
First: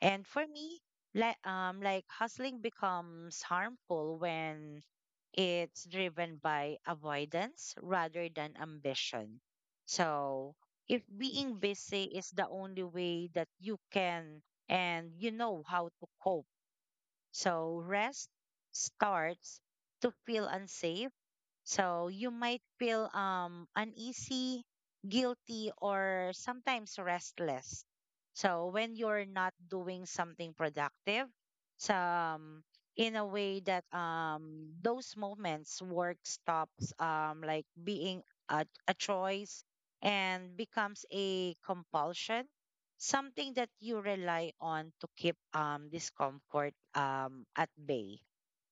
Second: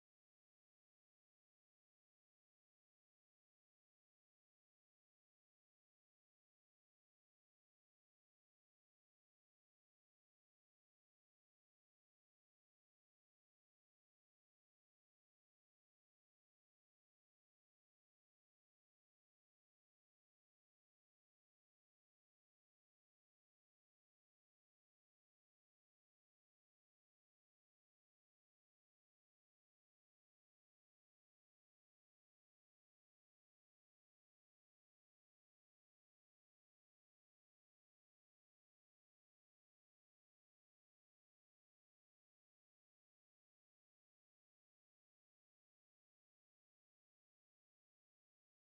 B: And for me, like hustling becomes harmful when it's driven by avoidance rather than ambition. So if being busy is the only way that you can and you know how to cope, so rest starts to feel unsafe, so you might feel, uneasy, guilty, or sometimes restless. So when you're not doing something productive, so, in a way that, those moments work stops, like being a choice and becomes a compulsion, something that you rely on to keep, discomfort, at bay.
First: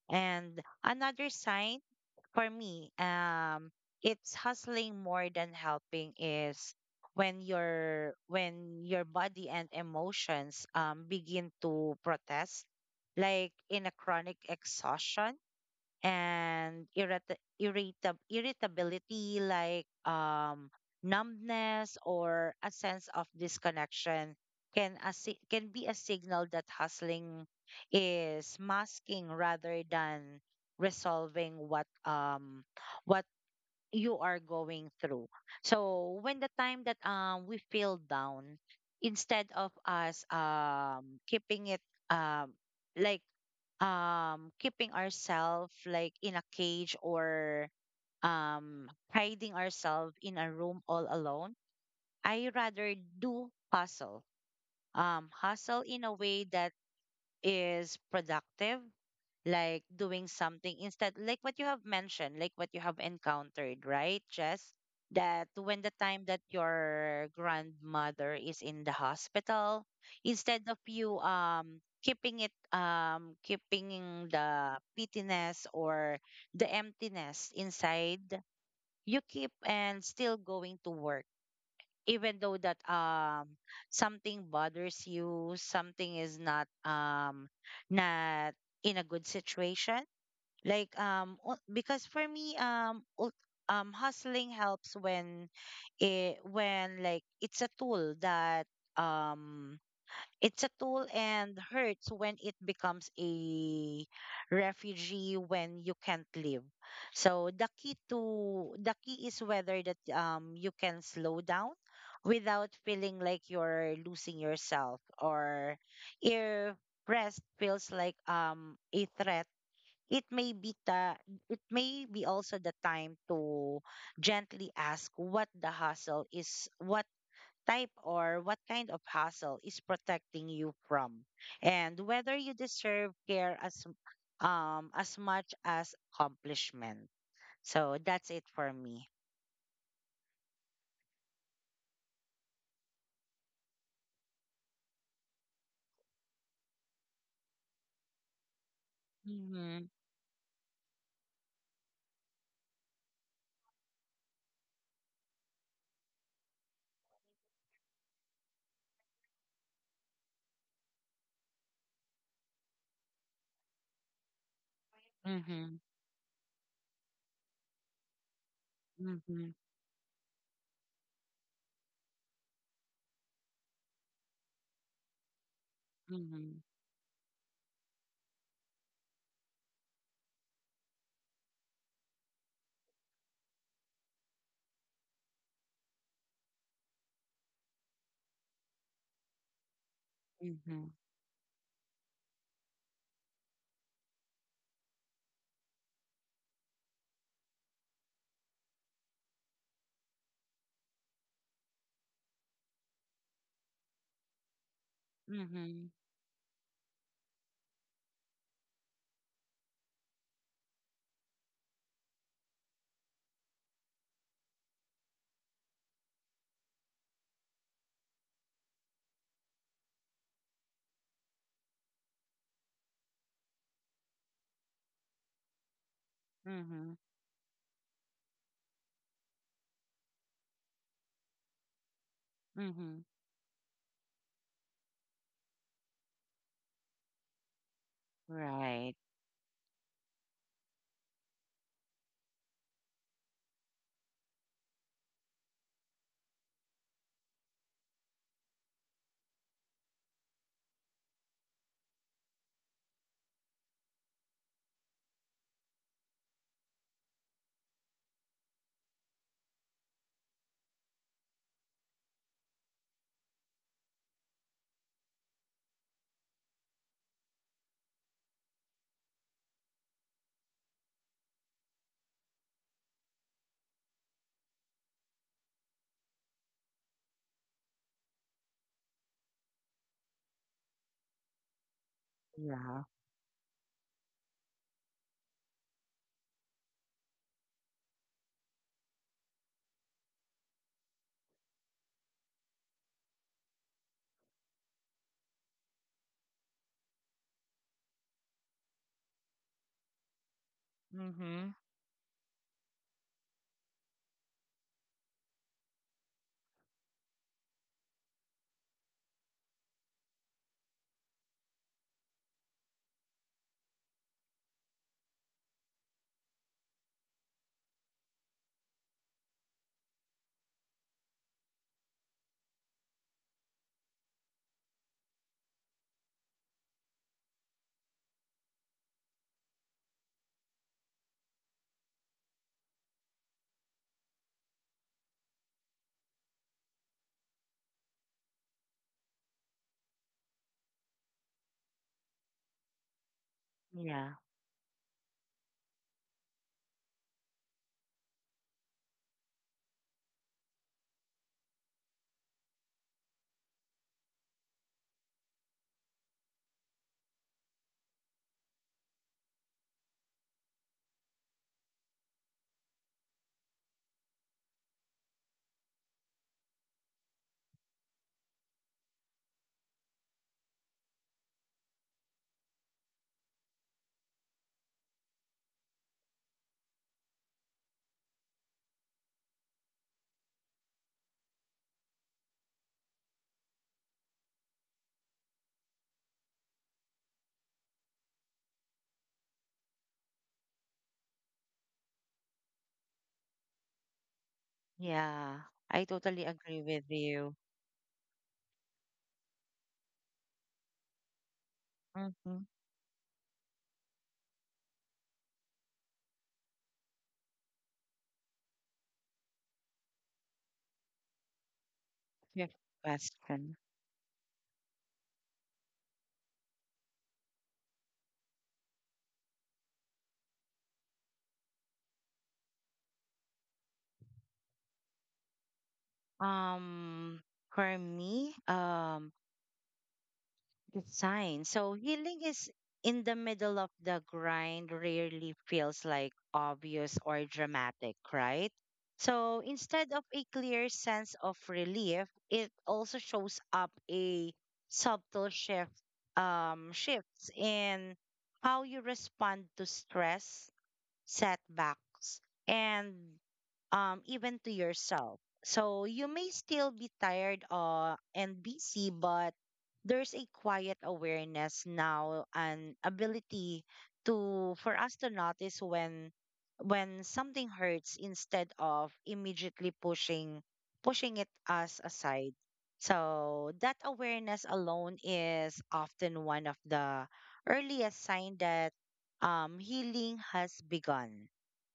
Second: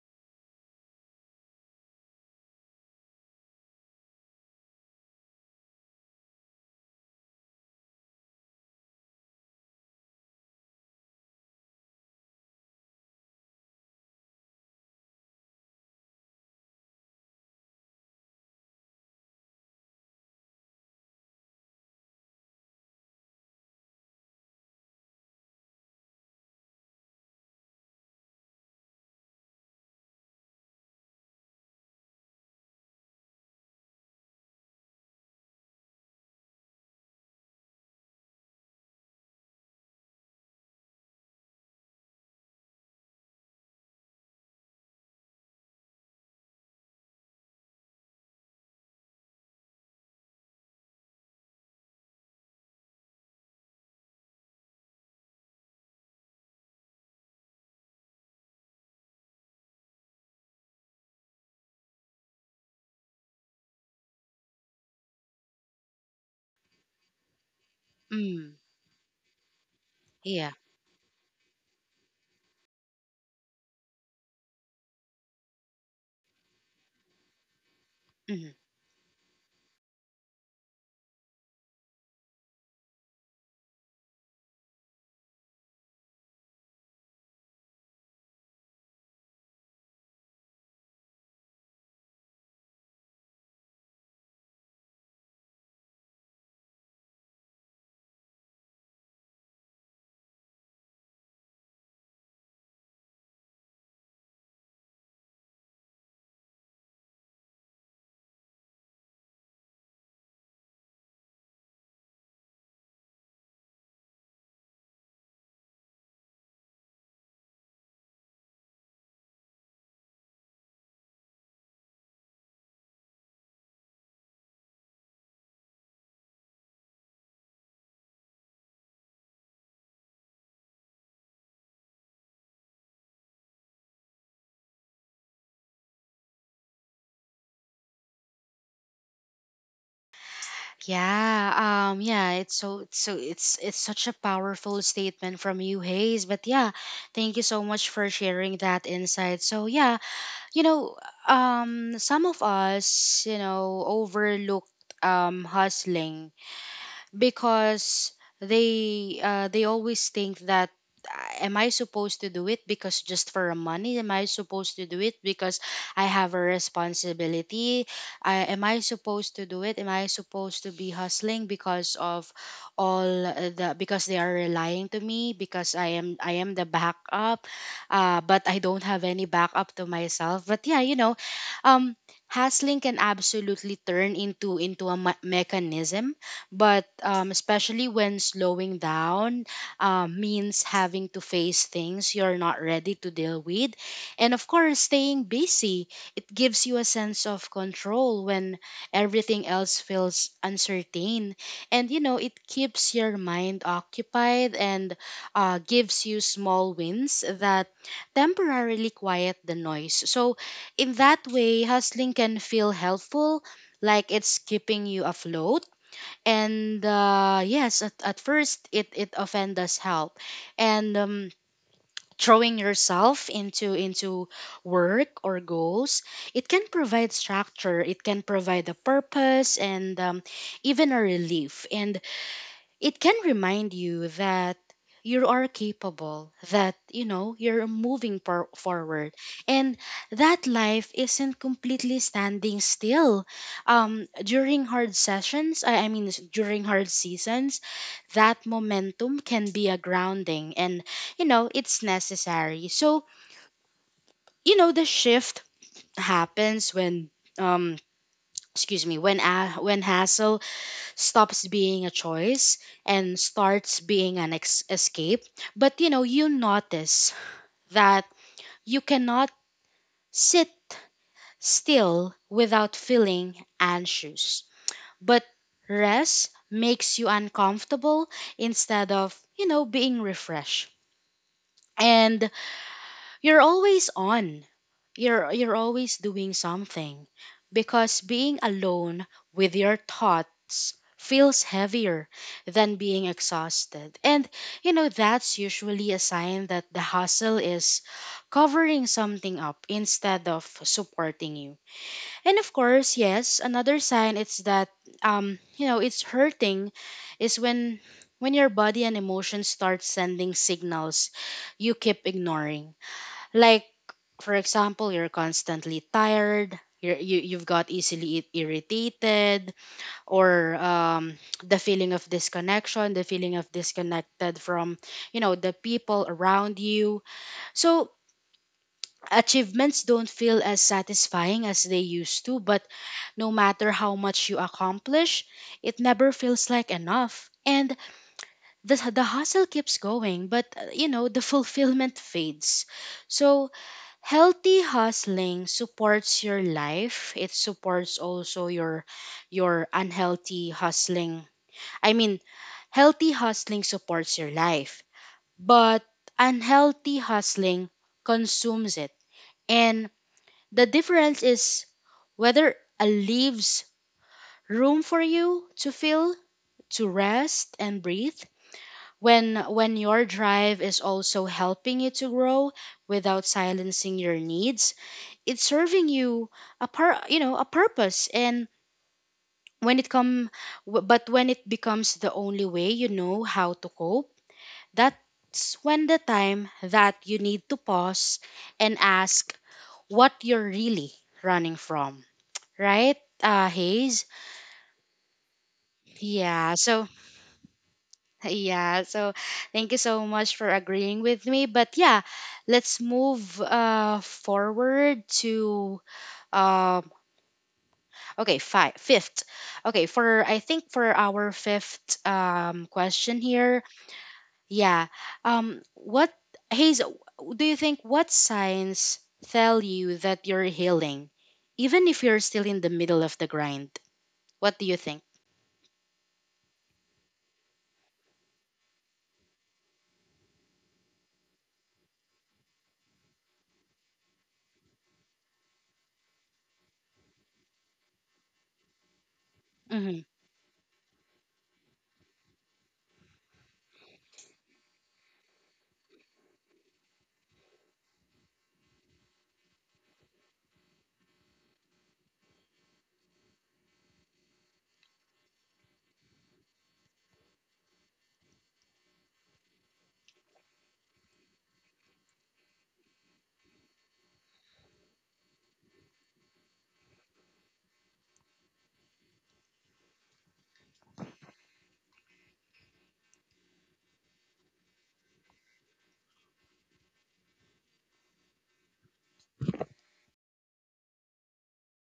B: And another sign for me, it's hustling more than helping is when your body and emotions begin to protest, like in a chronic exhaustion and irritability like numbness or a sense of disconnection can be a signal that hustling is masking rather than resolving what you are going through. So when the time that we feel down, instead of us keeping it, um like keeping ourselves like in a cage or hiding ourselves in a room all alone, I rather do hustle, hustle in a way that is productive, like doing something instead, like what you have mentioned, like what you have encountered, right, Jess? That when the time that your grandmother
A: mm,
B: is in the hospital,
A: yeah.
B: instead of you keeping it, keeping the pittiness or the emptiness inside,
A: Mm.
B: you keep and still going to work, even though that something bothers you, something is not in a good situation. Like o- because for me ul- hustling helps when it when like it's a tool that um it's a tool, and hurts when it becomes a refugee when you can't live. So the key is whether that you can slow down without feeling like you're losing yourself, or if rest feels like a threat, it may be ta it may be also the time to gently ask what the hustle is, what type or what kind of hustle is protecting you from, and whether you deserve care as much as accomplishment. So that's it for me.
A: Yeah, yeah, it's so it's so it's such a powerful statement from you, Hayes. But yeah, thank you so much for sharing that insight. So
B: Mhm.
A: yeah, you know, some of us overlooked hustling, because they always think that, "Ah, am I supposed to do it because just for money? Am I supposed to do it because
B: Mhm.
A: I have a responsibility? Am I supposed to
B: Mhm.
A: do it? Am I supposed to be hustling because of all the because they are relying to me, because I am
B: Mhm.
A: the backup, but I don't have any backup to myself." But yeah, um, hustling can absolutely turn into a mechanism, but especially when slowing down means
B: Mhm.
A: having to face things you're not ready to deal with. And of course, staying busy, it gives you a sense of control when everything else feels uncertain. And it keeps your mind occupied and
B: Mhm.
A: gives you small wins that temporarily quiet the noise. So, in that way, hustling can feel helpful, like it's keeping you afloat, and yes, at first it offends us help. And throwing yourself into work or goals, it can
B: Mhm.
A: provide structure, it can provide a purpose, and even a relief, and it
B: Mhm.
A: can remind you that you are capable, that you're moving
B: Right.
A: forward, and that life isn't completely standing still. During hard sessions, I mean during hard seasons, that momentum can be a grounding, and it's necessary. So the shift happens when, um excuse me, when hassle stops being a choice and starts being an escape. But you notice that you cannot sit still without feeling anxious. But rest makes you uncomfortable instead of being refreshed. And
B: Yeah.
A: you're always on. You're always doing something because being alone with your thoughts feels heavier than being exhausted, and that's usually a sign that the hustle is covering something up instead of supporting you.
B: Mhm.
A: And of course, yes, another sign it's that it's hurting is when your body and emotions start sending signals you keep ignoring, like, for example, you're constantly tired, you've got easily irritated, or the feeling of disconnection, the feeling of disconnected from the people around you. So, achievements don't feel as satisfying as they used to, but no matter how much you accomplish, it never feels like enough. And the hustle keeps going, but, the fulfillment fades. So,
B: Yeah.
A: healthy hustling supports your life, it supports also your unhealthy hustling. I mean, healthy hustling supports your life, but unhealthy hustling consumes it. And the difference is whether it leaves room for you to feel, to rest and breathe. When your drive is also helping you to grow without silencing your needs, it's serving you a par, you know a purpose. And when it come w- but when it becomes the only way you know how to cope, that's when the time that you need to pause and ask what you're really running from. Right. Hayes.
B: Yeah, I totally
A: Yeah,
B: agree
A: so.
B: with you.
A: Yeah, so thank you so much for agreeing with me. But yeah,
B: Mm-hmm.
A: let's move forward to, um okay, fifth. Okay, for I think for our fifth
B: Your
A: question here,
B: question.
A: yeah. What, Hayes, do you think what signs tell you that you're healing, even if you're still in the middle of the grind? What do you think?
B: Um, for me, the sign. So healing is in the middle of the grind, rarely feels like obvious or dramatic, right? So
A: Hmm.
B: instead of a clear sense of relief, it also shows up a subtle shift, shifts in how you respond to stress, setbacks, and even to yourself. So you may still be tired and busy, but there's a quiet awareness now and ability to for us to notice when something hurts instead of immediately pushing it us aside. So that awareness alone is often one of the earliest sign that healing has begun.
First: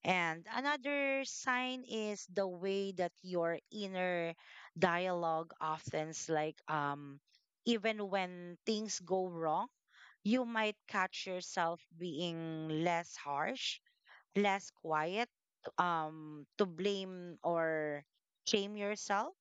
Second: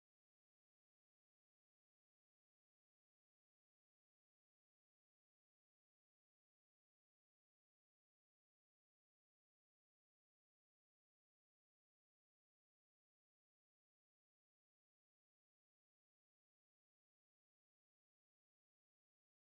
B: And another sign is the way that your inner dialogue often like even when things go wrong, you might catch yourself being less harsh, less quiet, to blame or shame yourself.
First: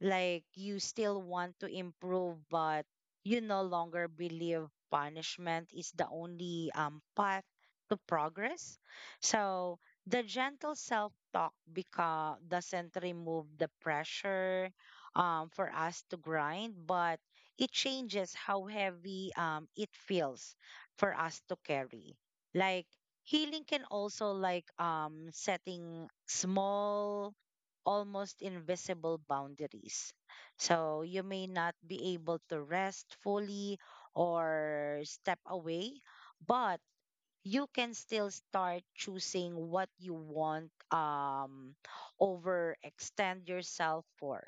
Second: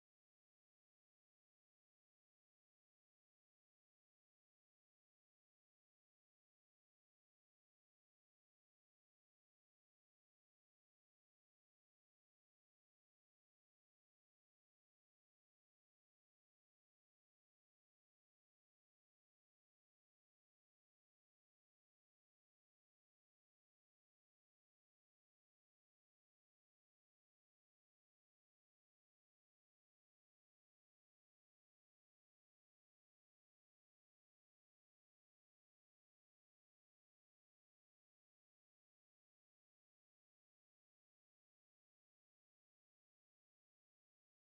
B: Like you still want to improve, but you no longer believe punishment is the only path to progress. So the gentle self-talk become doesn't remove the pressure for us to grind, but it changes how heavy it feels for us to carry. Like healing can also like setting small almost invisible boundaries. So you may not be able to rest fully or step away, but you can still start choosing what you want over extend yourself for.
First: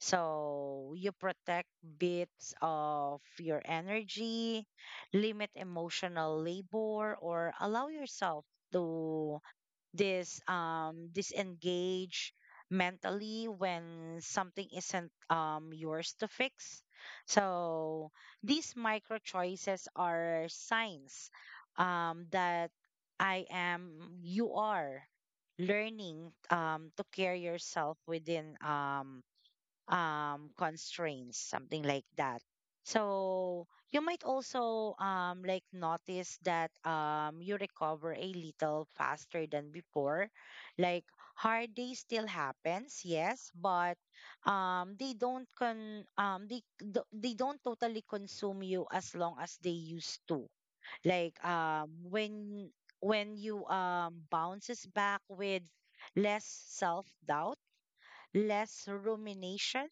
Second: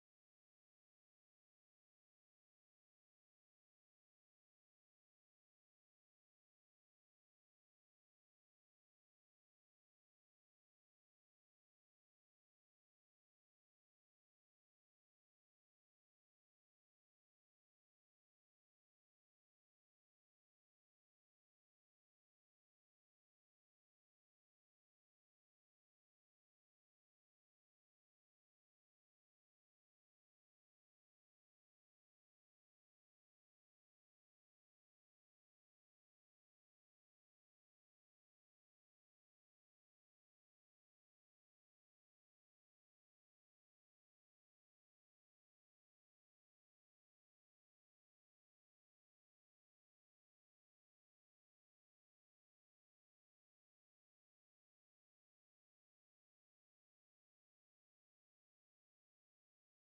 B: So you protect bits of your energy, limit emotional labor, or allow yourself to this disengage mentally when something isn't yours to fix. So these micro choices are signs that I am you are learning to care yourself within constraints, something like that. So you might also like notice that you recover a little faster than before. Like hard day still happens, yes, but they don't con they do- they don't totally consume you as long as they used to. Like when you bounces back with less self doubt, less rumination,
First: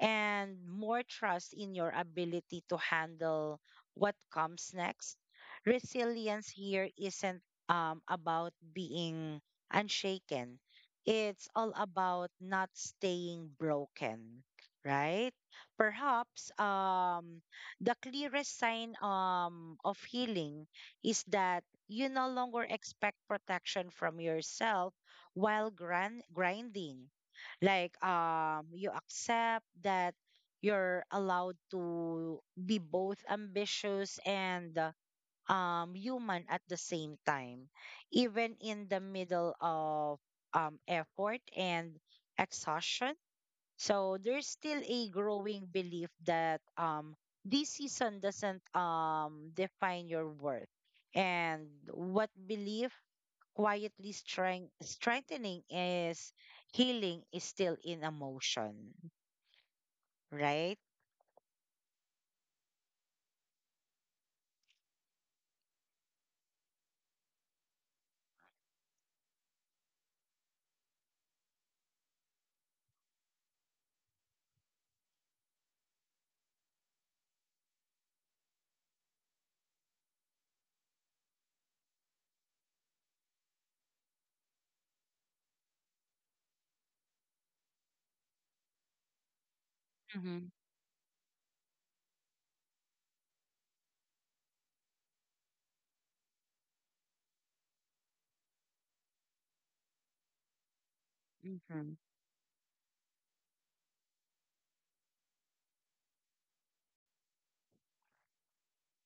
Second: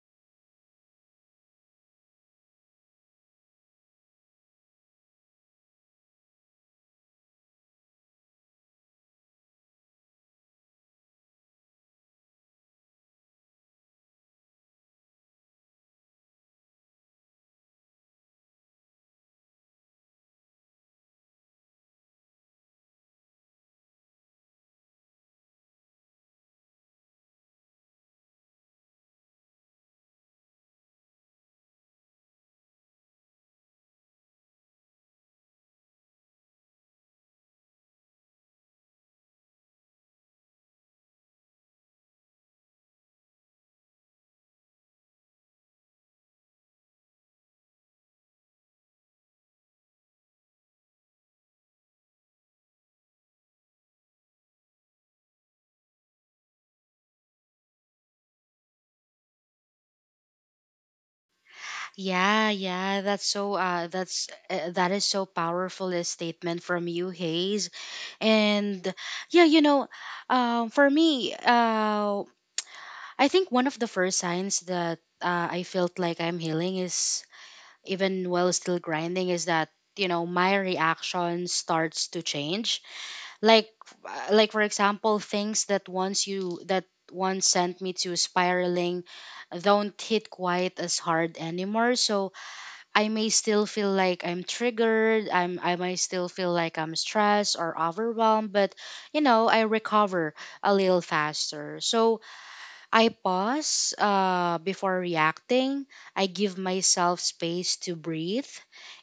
B: and more trust in your ability to handle what comes next. Resilience here isn't about being unshaken, it's all about not staying broken, right? Perhaps the clearest sign of healing is that you no longer expect protection from yourself while grinding. Like you accept that you're allowed to be both ambitious and human at the same time, even in the middle of effort and exhaustion. So there's still a growing belief that this season doesn't define your worth, and what belief quietly strengthening is healing is still in emotion, right?
A: Yeah, yeah, that is so powerful a statement from you, Hayes. And yeah, for me, I think one of the first signs that I felt like I'm healing, is even while still grinding, is that my reaction starts to change. Like, for example, things that once you that once sent me to spiraling don't hit
B: Mm-hmm.
A: quite as hard anymore. So I may still feel like I'm triggered. I may still feel like I'm stressed or overwhelmed, but I recover a little faster.
B: Mm-hmm.
A: So I pause before reacting. I give myself space to breathe.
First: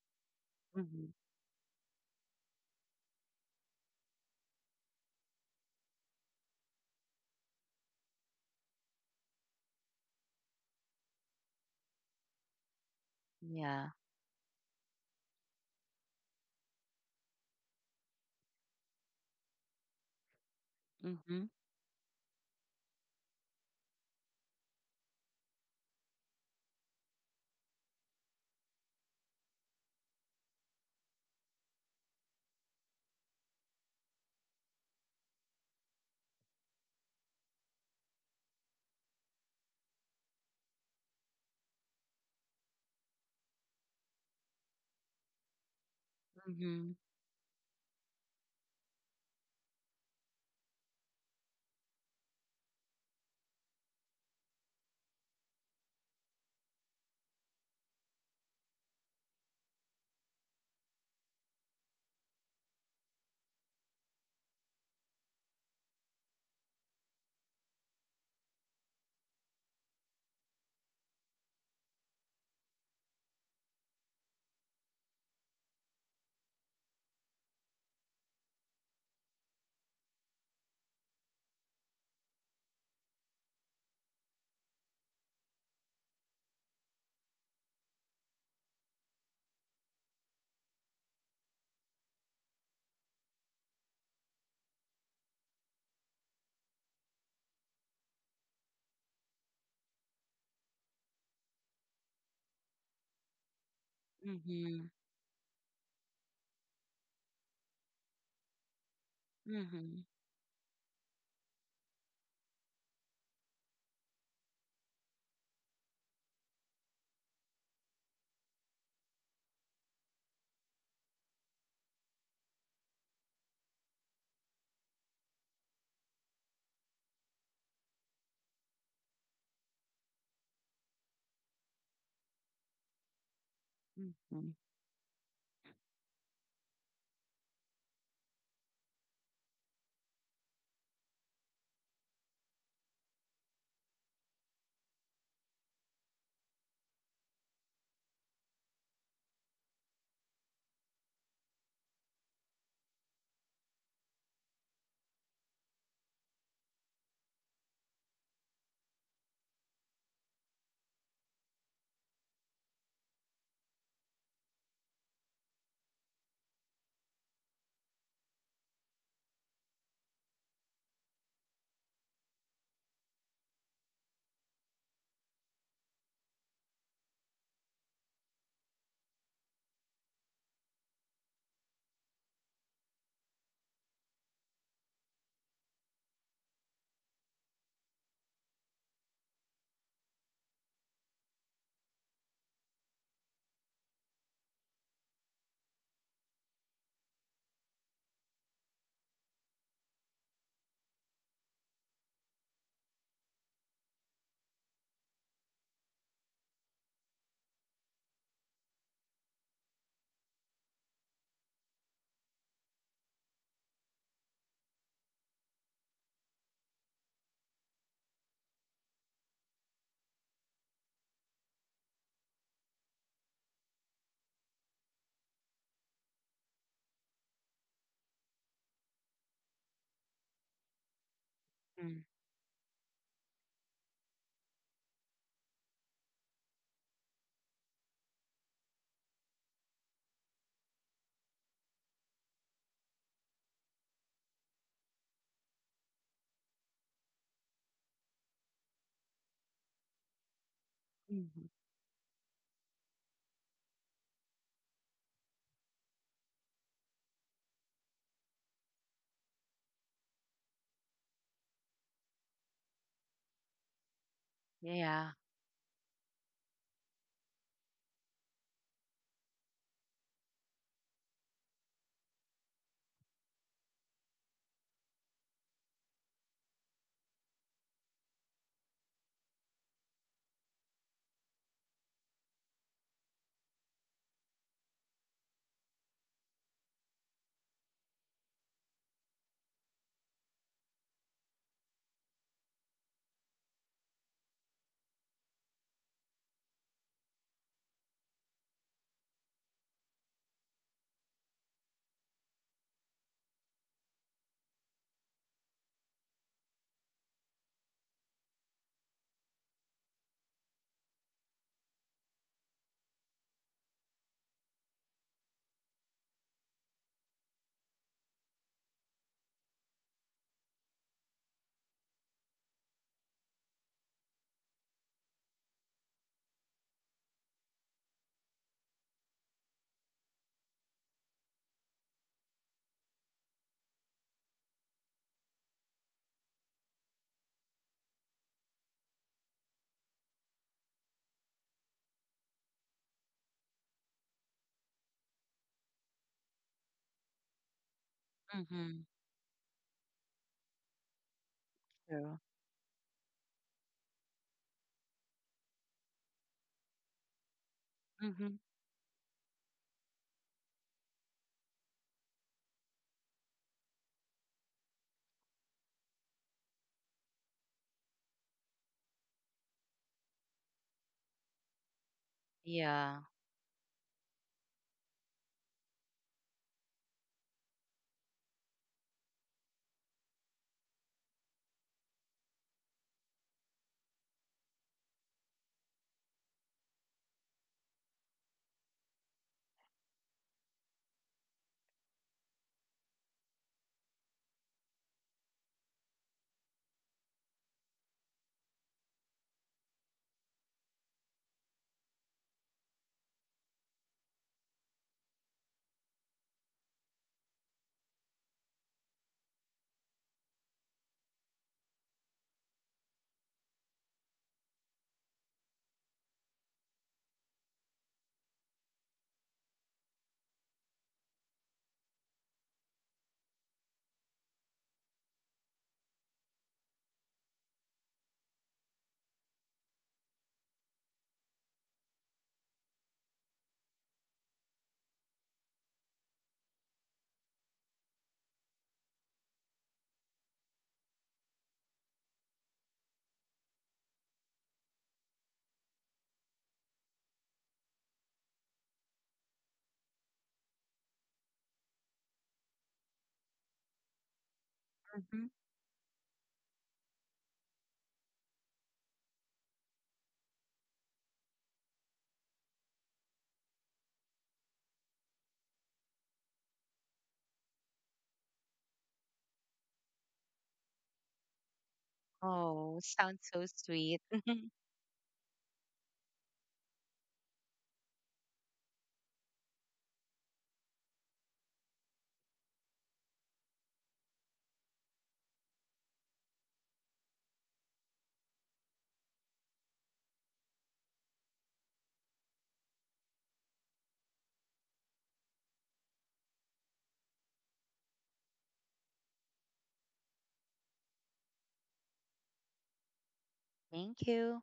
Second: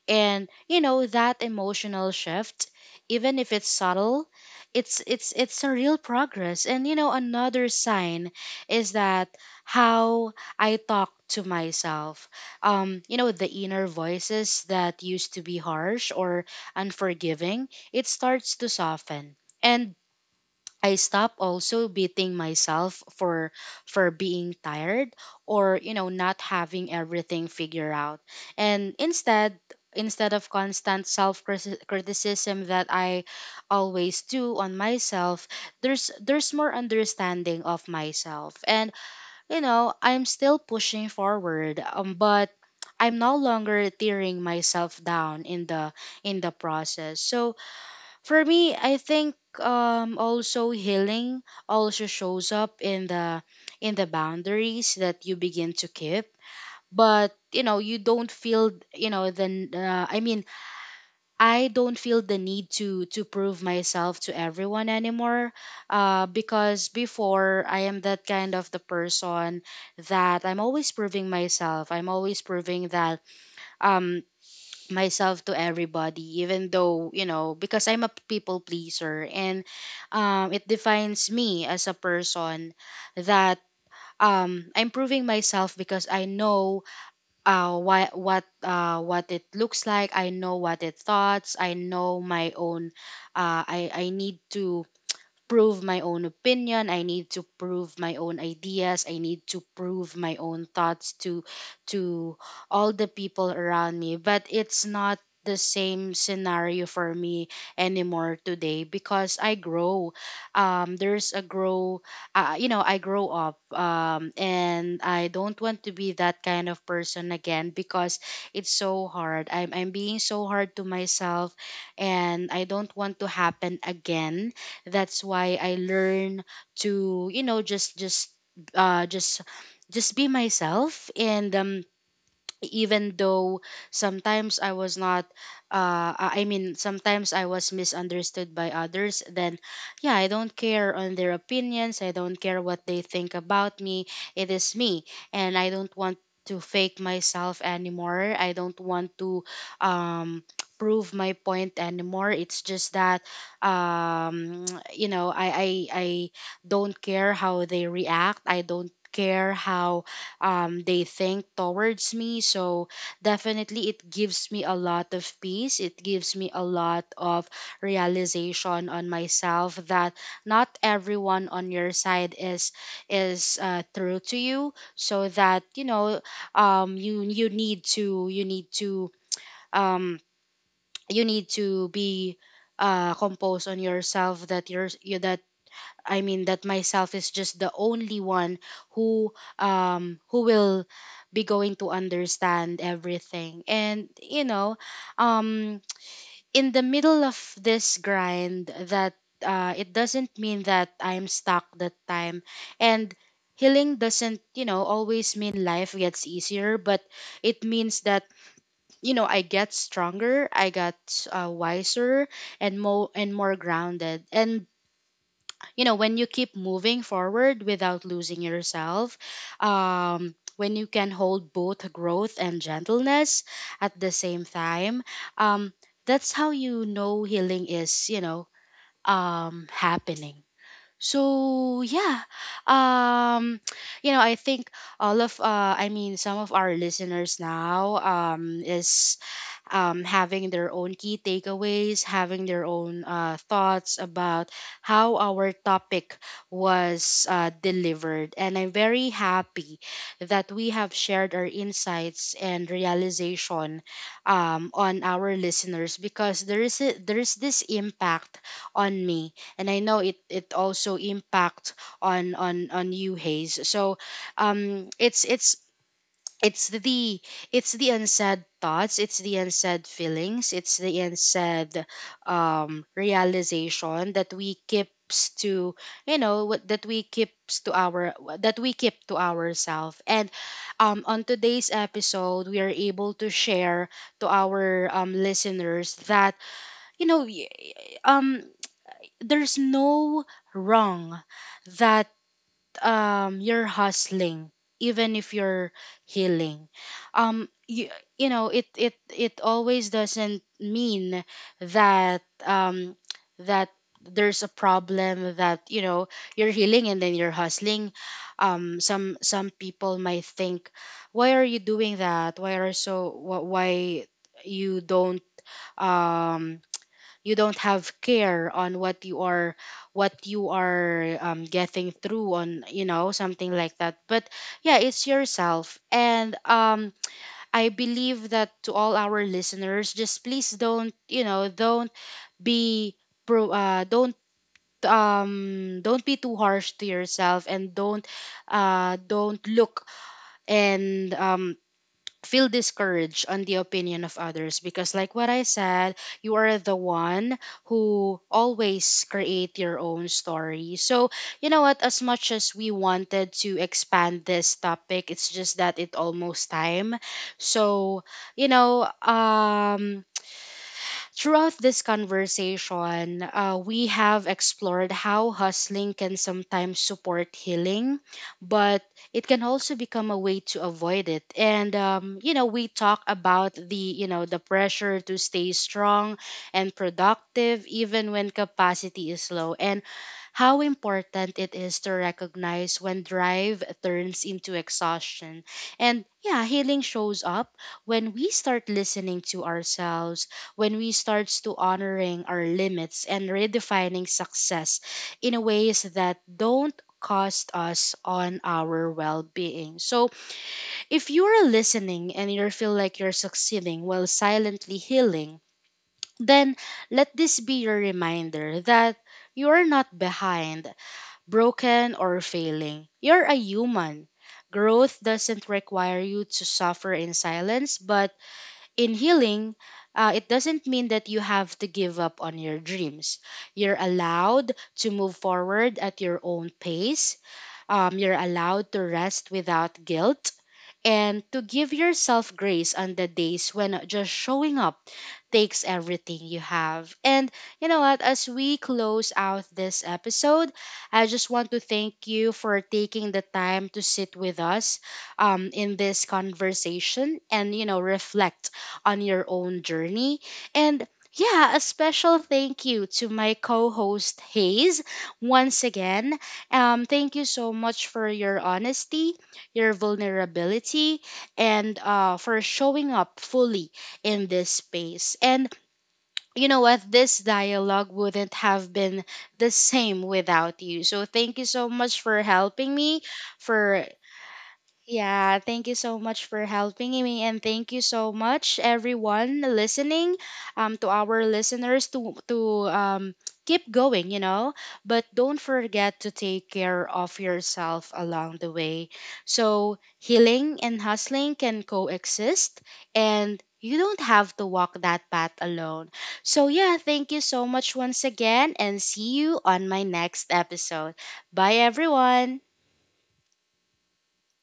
A: And you know
B: Mm-hmm.
A: that emotional shift, even if it's subtle, it's a real progress. And you know, another sign is that how I talk to myself. You know the inner
B: Yeah.
A: voices that used to be harsh or unforgiving, it starts to soften. And I stop
B: Mm-hmm.
A: also beating myself for being tired, or you know not having everything figured out. And instead of constant self criticism that I always do on myself, there's more understanding of myself. And you know, I'm still pushing forward, but I'm no longer tearing myself down in the
B: Mm-hmm.
A: process. So for me, I think also healing also shows up in the boundaries that you begin to keep. But you know, you don't feel you know the I mean, I don't feel the need to prove myself to everyone anymore. Because before I am that kind of the person that I'm always proving myself. I'm always proving that um myself to everybody even though you know because I'm a people pleaser, and it defines me as a person that I'm proving myself because I know why, what it looks like. I know what it thoughts. I know my own I need to prove my own opinion. I need to prove my own ideas. I need to prove my own thoughts to to all the people around me, but it's
B: Mm-hmm.
A: not the same scenario for me anymore today because I
B: Mm-hmm.
A: grow. There's a grow. You know, I grow up, and I don't want to be that kind of person again because it's so hard. I'm being so hard to myself, and I don't want to happen again. That's why I learn to, you know, uh just just be myself. And even though
B: Mm-hmm.
A: sometimes I was not I mean, sometimes I was misunderstood by others, then yeah, I don't care on their opinions. I don't care what they think about me. It is me, and I don't want to fake myself anymore. I don't want to um prove my point anymore. It's just that um you know, I don't care how they react. I don't care how they think towards me. So definitely it gives me a lot of peace. It gives me a lot of realization on myself that not everyone on your side is true to you. So that you need to um, you need to be composed on yourself, that you're you, that that myself is just the only one who who will be going to understand everything. And you know, um in the middle of this grind, that it doesn't mean that I'm stuck that time. And healing doesn't, you know, always mean life gets easier, but it means that, you know, I get stronger. I got wiser and more grounded. And you know, when you keep moving forward without losing yourself, when you can hold both growth and gentleness at the same time, um that's how, you know, healing is happening. So yeah, um you know, I think all of I mean some of our listeners now is having their own key takeaways, having their own thoughts about how our topic was delivered. And I'm very happy that we have shared
B: Mm-hmm.
A: our insights and realization on our listeners, because there is this impact on me, and I know it also impact on you, Hayes. So um,
B: Yeah.
A: it's it's it's the it's the unsaid thoughts. It's the unsaid feelings. It's the unsaid realization that we keeps to, you know what that we keeps to our that we keep to ourselves. And on today's episode, we are able to share to our listeners that you know um there's no wrong that you're hustling even if you're healing. um you, you know, it always doesn't mean that that there's a problem that, you know, you're healing and then you're hustling. Some people might think, why are you doing that? Why are so wh- Why you don't, um you don't have care on what you are, what you are, getting through on, you know, something like that. But yeah, it's yourself. And I believe that to all our listeners, just please don't, you know, don't be pro don't, don't be too harsh to yourself, and don't, don't look and feel discouraged on the opinion of others, because like what I said, you are the one who
B: Mm-hmm.
A: always create your own story. So you know what? As
B: True.
A: much as we wanted to expand this topic, it's just that it almost time. So
B: Mm-hmm.
A: you know, throughout this conversation, we have explored how hustling can sometimes support healing, but it can also become a way to avoid it. And you know, we
B: Yeah.
A: talk about the you know the pressure to stay strong and productive even when capacity is low. And how important it is to recognize when drive turns into exhaustion. And yeah, healing shows up when we start listening to ourselves, when we start to honoring our limits and redefining success in ways that don't cost us on our well-being. So if you are listening and you feel like you're succeeding while silently healing, then let this be your reminder that you are not behind, broken, or failing. You're a human. Growth doesn't require you to suffer in silence, but in healing, it doesn't mean that you have to give up on your dreams. You're allowed to move forward at your own pace. You're allowed to rest without guilt and to give yourself grace on the days when just showing up takes everything you have. And you know what? As we close out this episode, I just want to thank you for taking the time to sit with us in this conversation and, you know, reflect on your own journey. And yeah, a special thank you to my co host Hayes
B: Mm-hmm.
A: once again. Thank you so much for your honesty, your vulnerability, and for showing up fully in this space. And you know what? This dialogue wouldn't have been the same without you. So thank you so much for helping
B: Oh,
A: me,
B: sounds so
A: for
B: sweet.
A: yeah, thank you so much for helping me, and thank you so much everyone listening, to our listeners, to keep going, you know. But don't forget to take care of yourself along the way. So healing and hustling can coexist, and you don't have to walk that path alone. So yeah, thank you so much once again, and see you on my next episode. Bye, everyone.
B: Thank you.